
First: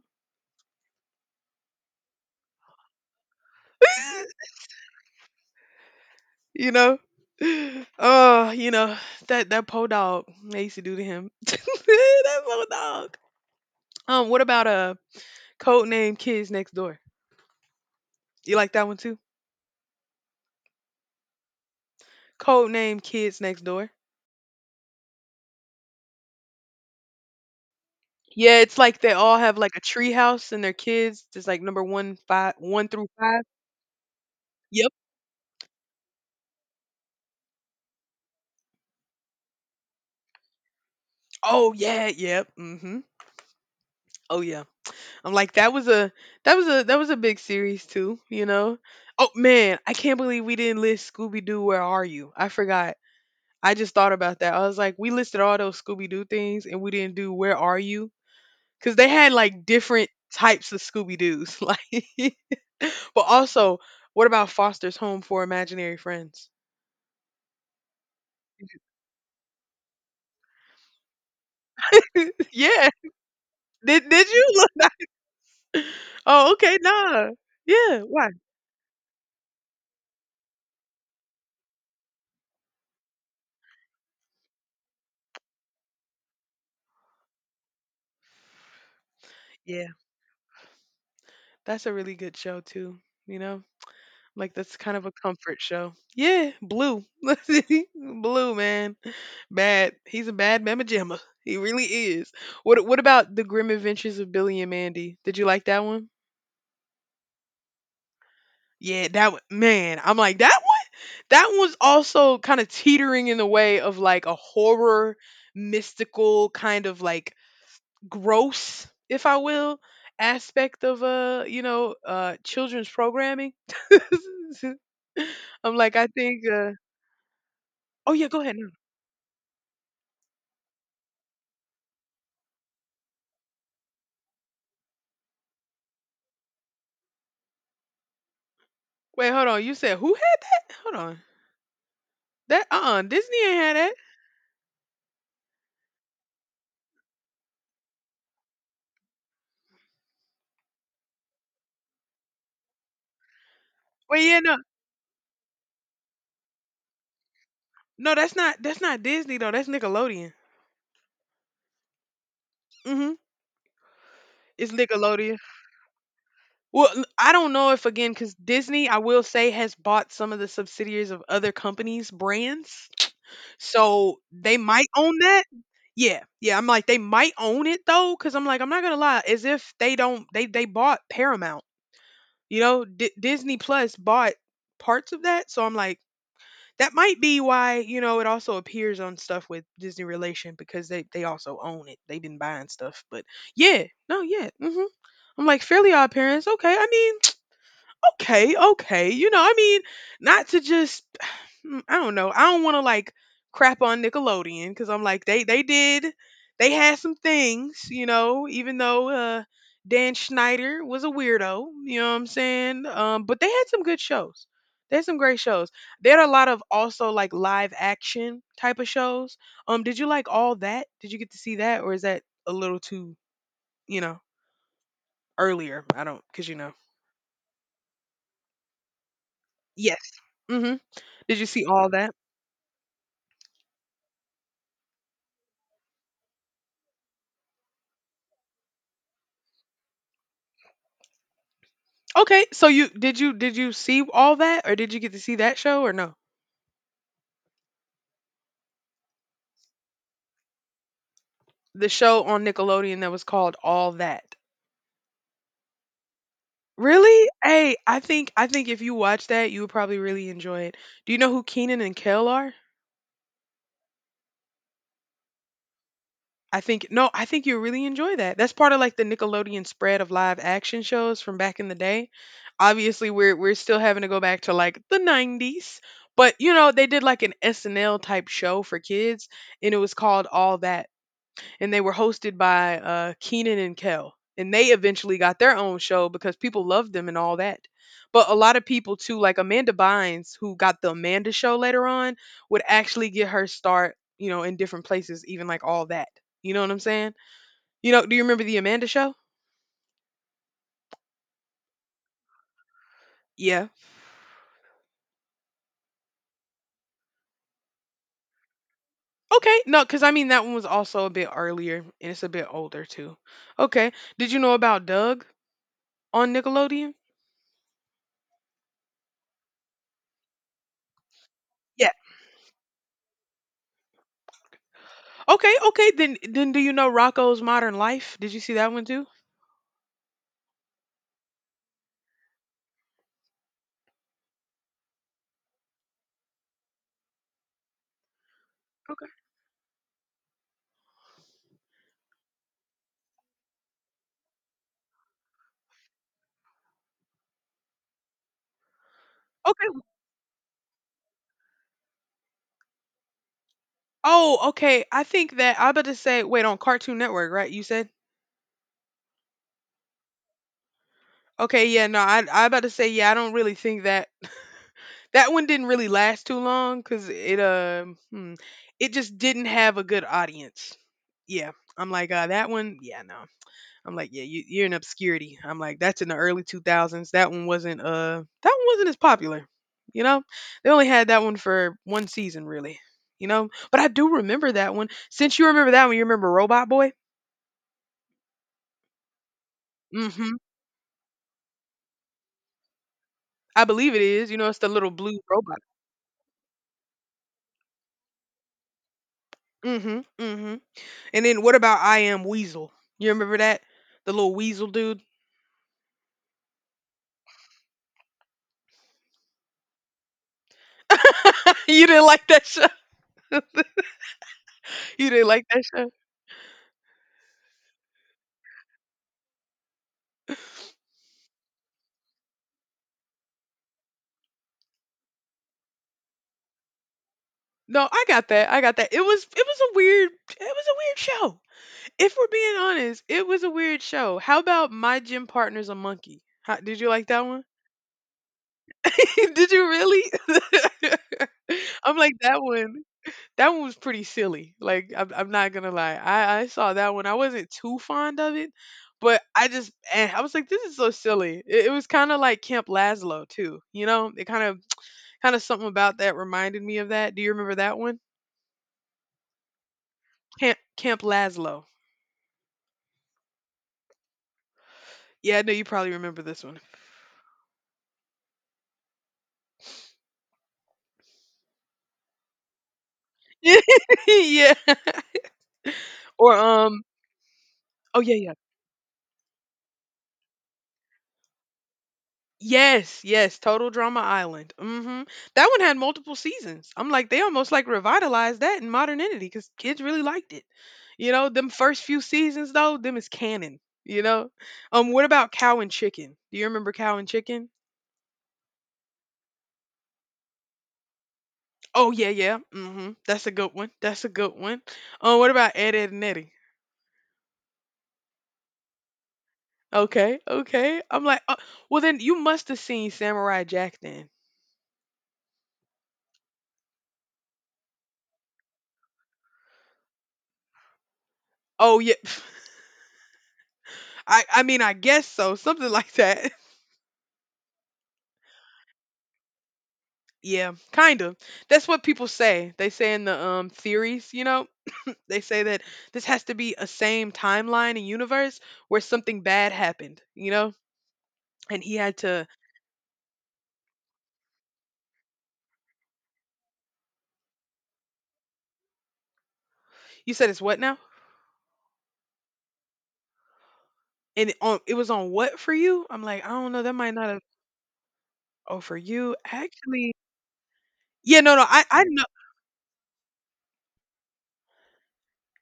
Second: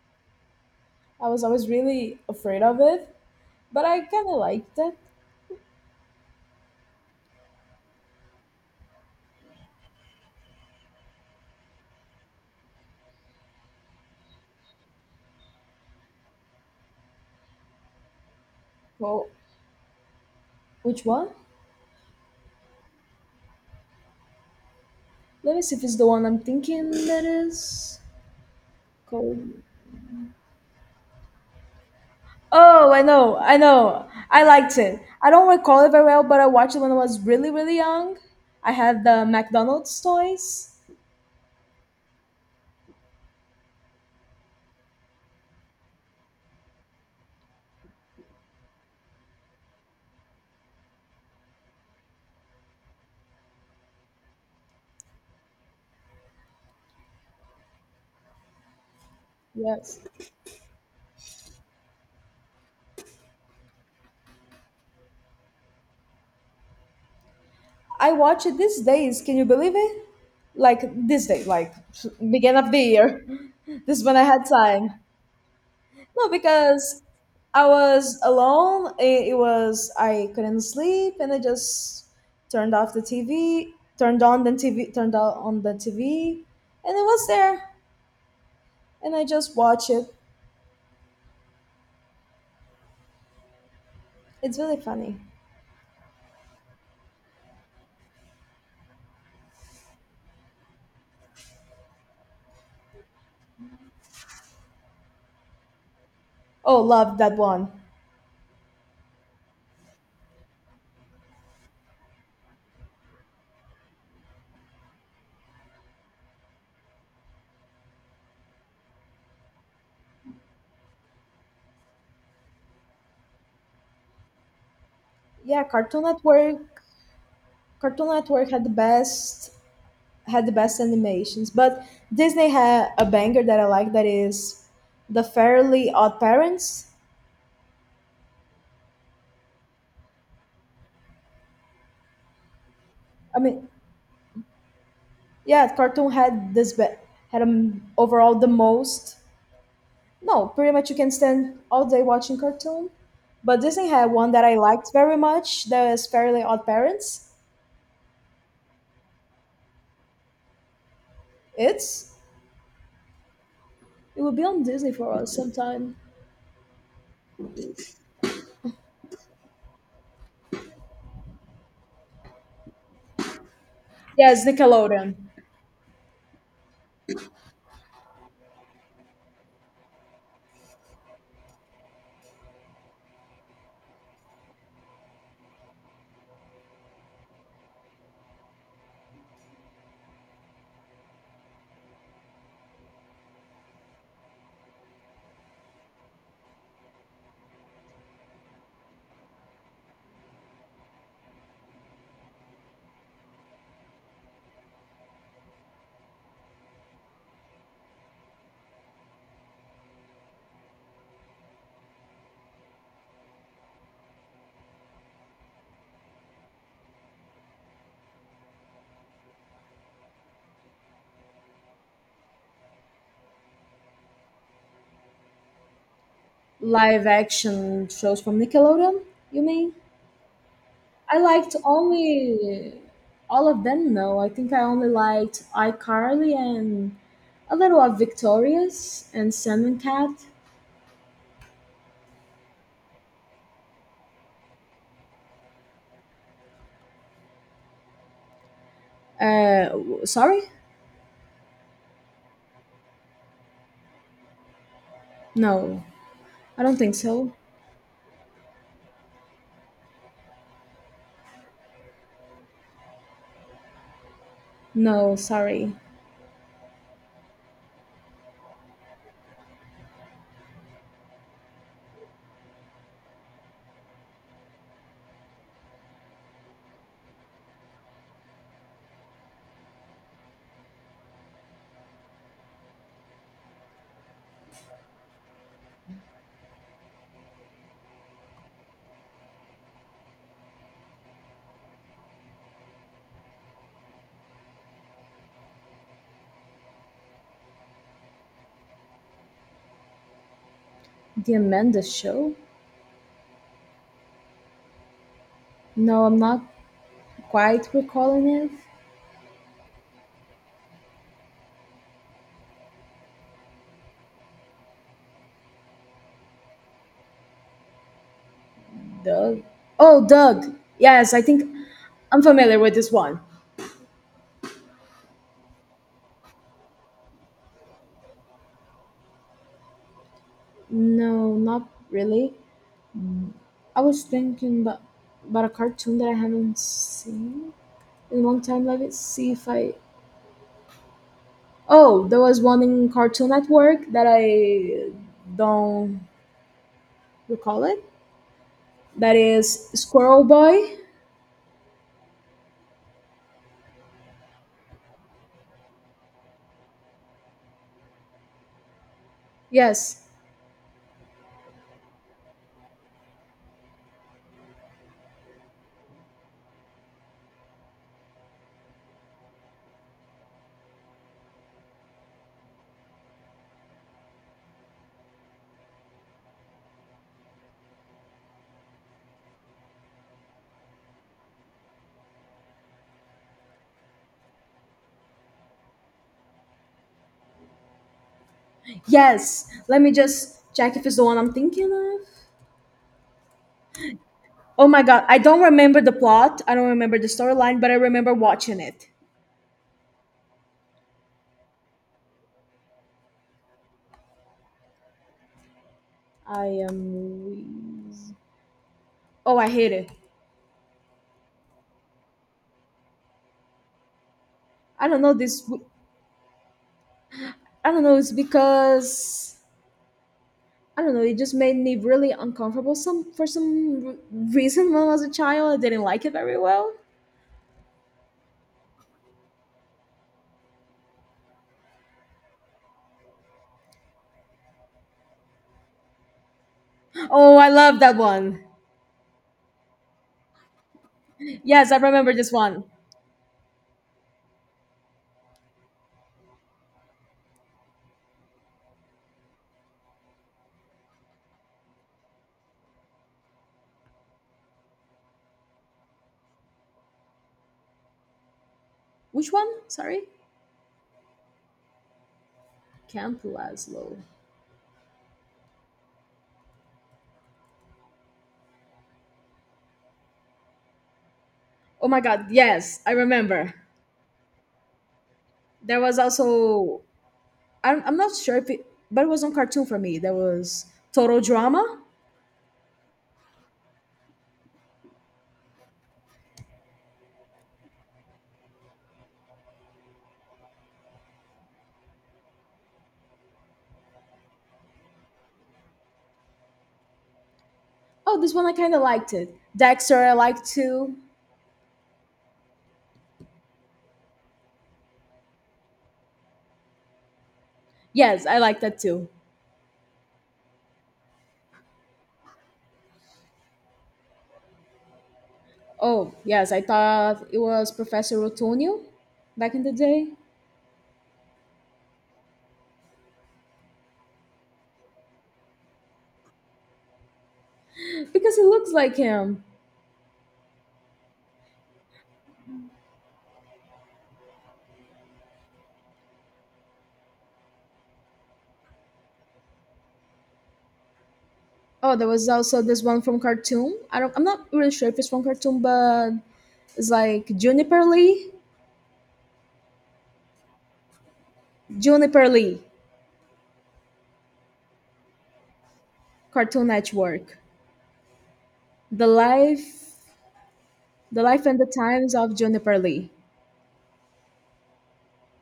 I was always really afraid of it, but I kinda like that.
you know. Oh, you know that po dog they used to do to him. that po dog. What about Codename Kids Next Door? You like that one too?
Well, which one?
Codename Kids Next Door.
Let me see if it's the one I'm thinking that is
Yeah, it's like they
called.
all have like a treehouse and their kids. It's like number one, five, one
Oh, I
through
know,
five.
I know. I liked
Yep.
it. I don't recall it very well, but I watched it when I was really, really young. I had the McDonald's toys.
Oh yeah. Yep. Mm-hmm. Oh yeah. I'm like that was a big series too. You know. Oh man, I can't believe we didn't list Scooby Doo. Where are you? I forgot. I just thought about that. I was like, we listed all those Scooby Doo things and we didn't do Where Are You? Because they had like
Yes.
different types of Scooby Doos. Like, but also, what about Foster's Home for Imaginary Friends?
I watch it these days. Can you believe it? Like this day, like beginning of the
yeah.
year. This is
Did
when I
did
had
you look
time.
like.
No,
Oh, okay,
because
nah.
I
Yeah,
was
why?
alone. It was I couldn't sleep, and I just turned off the TV, turned on the TV, turned out on the TV, and it was there. And I just
Yeah,
watch it.
that's a really good show too, you know? Like
It's really
that's kind of a
funny.
comfort show. Yeah, Blue. Blue, man. Bad. He's a bad mamma jamma. He really is. What about The Grim Adventures of Billy and Mandy? Did you like that one?
Oh, love that one.
Yeah, that one, man. I'm like that one. That one's also kind of teetering in the way of like a horror mystical kind of like gross, if I will, aspect of you know, children's programming.
Yeah,
I'm like,
Cartoon
I think
Network. Cartoon
oh yeah, go
Network
ahead.
had the
No.
best had the best animations. But Disney had a banger that I like that is the Fairly Odd Parents.
Wait, hold on. You said who had that? Hold on. That
I
Disney ain't
mean,
had that.
yeah, Cartoon had overall the most. No, pretty much you can stand all day watching cartoon. But Disney had
Wait,
one
yeah,
that I
no.
liked very much. That is Fairly Odd Parents.
No, that's not Disney though. That's Nickelodeon.
It's
Mhm.
it will be on
It's
Disney for us
Nickelodeon.
sometime.
Well, I don't know if again cuz Disney, I will say has bought some of the subsidiaries of other companies' brands. So,
Yes,
they might
Nickelodeon.
own that. Yeah, yeah, I'm like, they might own it though, because 'cause I'm like, I'm not gonna lie, as if they don't they bought Paramount, you know, D Disney Plus bought parts of that, so I'm like, that might be why, you know, it also appears on stuff with Disney relation because they also own it. They've been buying stuff, but yeah, no, yeah, mhm. I'm like, Fairly Odd Parents, okay, I mean. Okay, okay. You know, I mean, not to just I don't know. I don't want to like crap on Nickelodeon cuz I'm like they had some things, you know, even though Dan Schneider was a weirdo, you know what I'm saying? But they had some good shows. They had some great shows. They had a lot of also like live action type of shows. Did you like all that? Did you get to see that or is that a little too, you know, earlier? I don't cuz you know.
Live action shows from Nickelodeon. You mean?
Yes. Mhm.
I
Did you
liked
see all that?
only all of them. No, I think I only liked iCarly and a little of Victorious and Sandman Cat.
Okay, so you did you see all that, or did you get to see that show, or no?
Sorry,
The show on Nickelodeon that was called All That.
no, I don't think
Really?
so.
Hey, I think if you watch that, you would probably really enjoy it. Do you know who Keenan and Kel are?
No, sorry,
I think no, I think you really enjoy that. That's part of like the Nickelodeon spread of live action shows from back in the day. Obviously, we're still having to go back to like the 90s, but you know, they did like an SNL type show for kids and it was called All That and they were hosted by Keenan and Kel. And they eventually got their own show because people loved them and all that. But a lot of people too, like Amanda Bynes, who got the Amanda show later on, would actually get her start, you know, in different places, even like all that. You know what I'm saying? You know, do you remember the Amanda show?
The Amanda Show.
Yeah.
No, I'm not quite recalling it.
Okay. No, because I mean, that one was also a bit earlier and it's a bit older too. Okay. Did you know about Doug on Nickelodeon?
Doug. Oh, Doug. Yes, I think
Yeah.
I'm familiar with this one.
Okay. Okay. Then do you know Rocco's Modern Life? Did you see that one too?
No, not really. I was thinking about a cartoon that I haven't seen. In one time, let me
Okay.
see if I. Oh, there was one in Cartoon Network that I don't recall it, that is
Okay.
Squirrel Boy.
Oh, okay. I think that I about to say wait on Cartoon Network, right? You said?
Yes,
Okay, yeah, no, I about to say yeah, I don't really think that that one didn't really last too long cuz it it just didn't have a good audience. Yeah. I'm like that one, yeah, no. I'm like yeah, you're in obscurity. I'm like that's in the early 2000s. That one wasn't as popular. You know? They only had that one for one season really. You know? But I do remember that one. Since you remember that one, you remember Robot Boy?
yes, let me
Mhm.
just check if it's the one I'm thinking of.
I believe it is. You know, it's the
Oh my
little
God, I
blue
don't
robot.
remember the plot. I don't remember the storyline, but I remember watching it.
Mhm. Mhm. And then what about I Am Weasel? You remember that? The little weasel dude?
I Am Wheeze-, oh, I hate it.
You didn't like that show.
I don't
You
know
didn't like
this.
that show.
I don't know. It's because I don't know. It just made me really uncomfortable. Some For some reason, when I was a child, I didn't like it very well.
No, I got that. I got that. It was it was a weird show. If we're being honest, it was a weird show. How about My Gym Partner's a Monkey? How, did you like that
Oh,
one?
I love that one.
Did you really?
Yes, I
I'm
remember
like
this
that
one.
one. That one was pretty silly. Like I'm not gonna lie. I saw that one. I wasn't too fond of it, but I just I was like, this is so silly. It was kind of like Camp Lazlo too. You know, it kind of something about that reminded me of that. Do you remember that one?
Which one? Sorry,
Camp Lazlo.
Camp Lazlo.
Yeah, I know you probably remember this one.
Oh my God! Yes, I remember.
Yeah.
There was
Or
also I'm
Oh yeah,
not
yeah.
sure if it, but it was on cartoon for me. There was Total Drama.
Yes, yes, Total Drama Island. That one had multiple seasons. I'm like, they almost like revitalized that in modernity because kids really liked it. You know, them first few seasons though, them is canon. You know, what about Cow and Chicken? Do you remember Cow and Chicken?
Oh, this one I kind of liked it. Dexter, I liked too.
Oh yeah, yeah. That's a good one. That's a good one. What about Ed, Ed and Eddie?
Yes, I liked that too.
Okay, okay. I'm like, well then you must have seen Samurai Jack then.
Oh yes, I thought it was Professor Otonio back in the day.
Oh yeah, I mean I guess so, something like that.
Because he looks like him.
Yeah, kind of. That's what people say. They say in the theories, you know, they say that this has to be a same timeline and universe where something bad happened, you know? And he
Oh,
had
there
to
was also this one from Khartoum. I don't. I'm not really sure if it's from Khartoum, but it's like Juniper Lee,
you said it's what now?
Juniper Lee,
And it on it was on what for you? I'm like, I don't know,
Cartoon
that might not have
Network,
oh for
the
you. Actually
life,
yeah,
the
no, no,
life and the
I know
times of Juniper Lee.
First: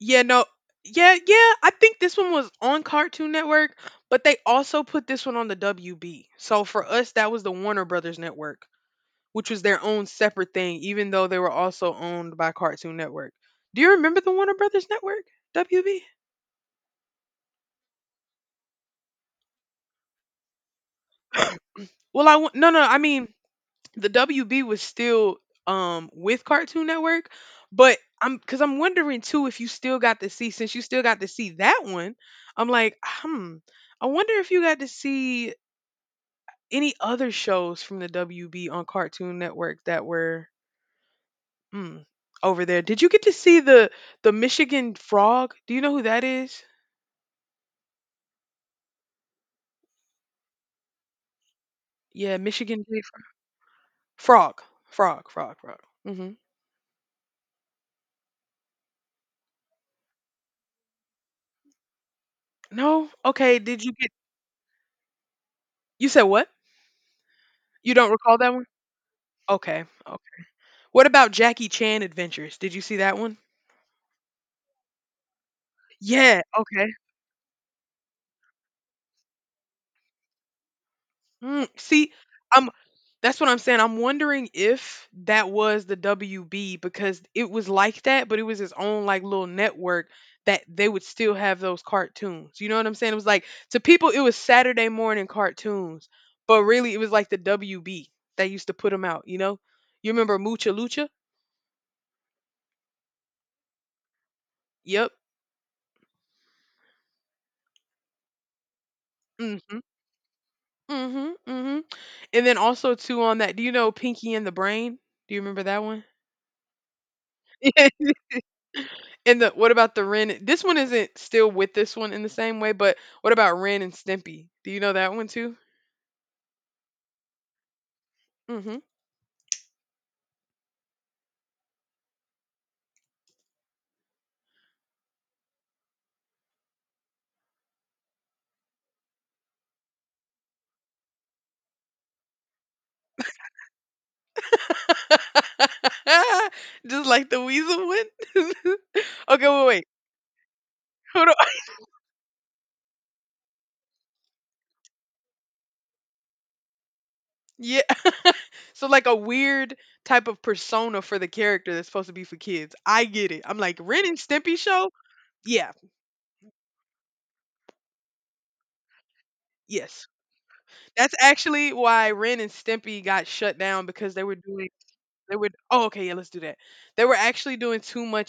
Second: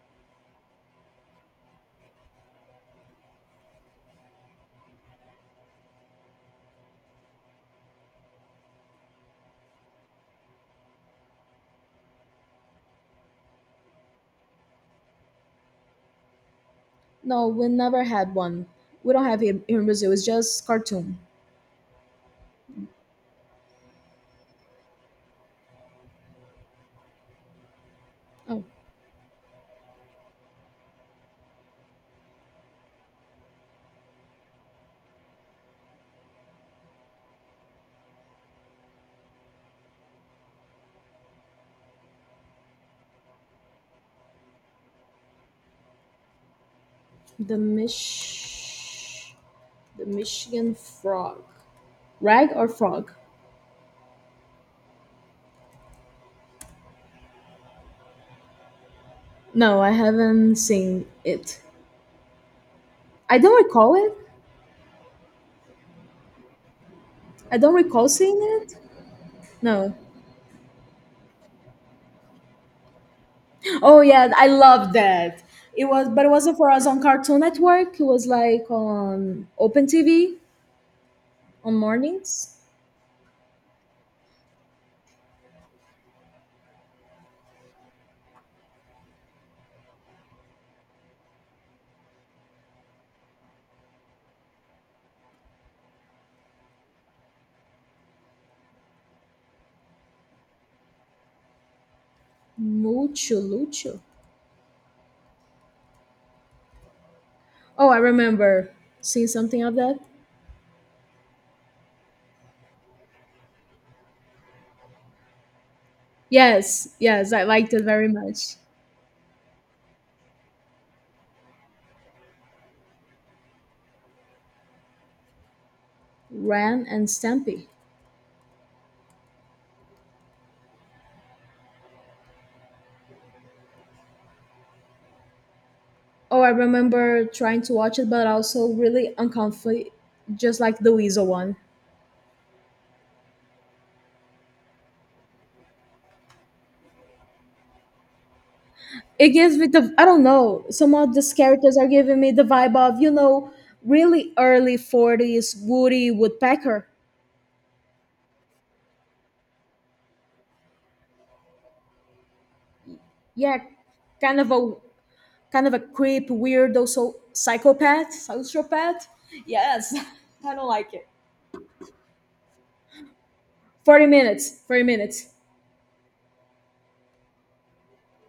yeah, no yeah, yeah, I think this one was on Cartoon Network, but they also put this one on the WB. So for us that was the Warner Brothers network, which was their own separate thing, even though they were also owned by Cartoon Network. Do you remember the Warner Brothers Network? WB?
No, we never had one. We don't have him in Brazil. It's just Khartoum.
Well, no no, I mean the WB was still with Cartoon Network, but I'm because
Oh,
I'm wondering too if you still got to see since you still got to see that one. I'm like, I wonder if you got to see any other shows from the WB on Cartoon Network that were hmm, over there. Did you get to see the Michigan Frog? Do you know who that is?
the Mich, the Michigan Frog,
Yeah,
rag or
Michigan J.
frog?
Frog. Frog. Mhm.
No, I haven't seen it.
No?
I
Okay,
don't
did you
recall
get
it.
You said what?
I don't
You
recall
don't
seeing
recall that one?
it.
Okay,
No.
okay. What about Jackie Chan Adventures? Did you see that one?
Oh yeah, I love that. It was, but it
Yeah,
wasn't for us
okay.
on Cartoon Network. It was like on Open TV
Mm,
on
see,
mornings.
I'm that's what I'm saying. I'm wondering if that was the WB because it was like that, but it was his own like little network that they would still have those cartoons. You know what I'm saying? It was like to people it was Saturday morning cartoons, but really it was like the WB that used to put them out, you know? You remember Mucha Lucha?
Mucho Lucho.
Yep.
Oh, I remember seeing something of
Mhm.
that.
Mhm. Mhm. And then also too on that, do you know Pinky and the Brain? Do you remember that one?
Yes, yes, I liked it very much.
And the what about the Ren? This one isn't still with this one in the same way, but what about Ren and Stimpy? Do you know that one too?
Ran and Stampy.
hmm
Oh, I remember trying to watch it, but also really uncomfortable, just like the Weasel one.
Just like the weasel one.
It
Okay,
gives me
wait, wait.
the, I don't know. Some of
Hold
these
on.
characters are giving me the vibe of really early 40s Woody Woodpecker.
Yeah. So like a weird type of persona for the character that's supposed to be for kids. I get it.
Yeah,
I'm like Ren and
kind of
Stimpy
a
show.
kind
Yeah.
of a creep, weirdo, so psychopath, sociopath. Yes,
Yes.
I don't like it.
That's actually why Ren and Stimpy got shut down
Forty
because they were
minutes.
doing
40 minutes.
they were oh okay yeah let's do that. They were actually doing too much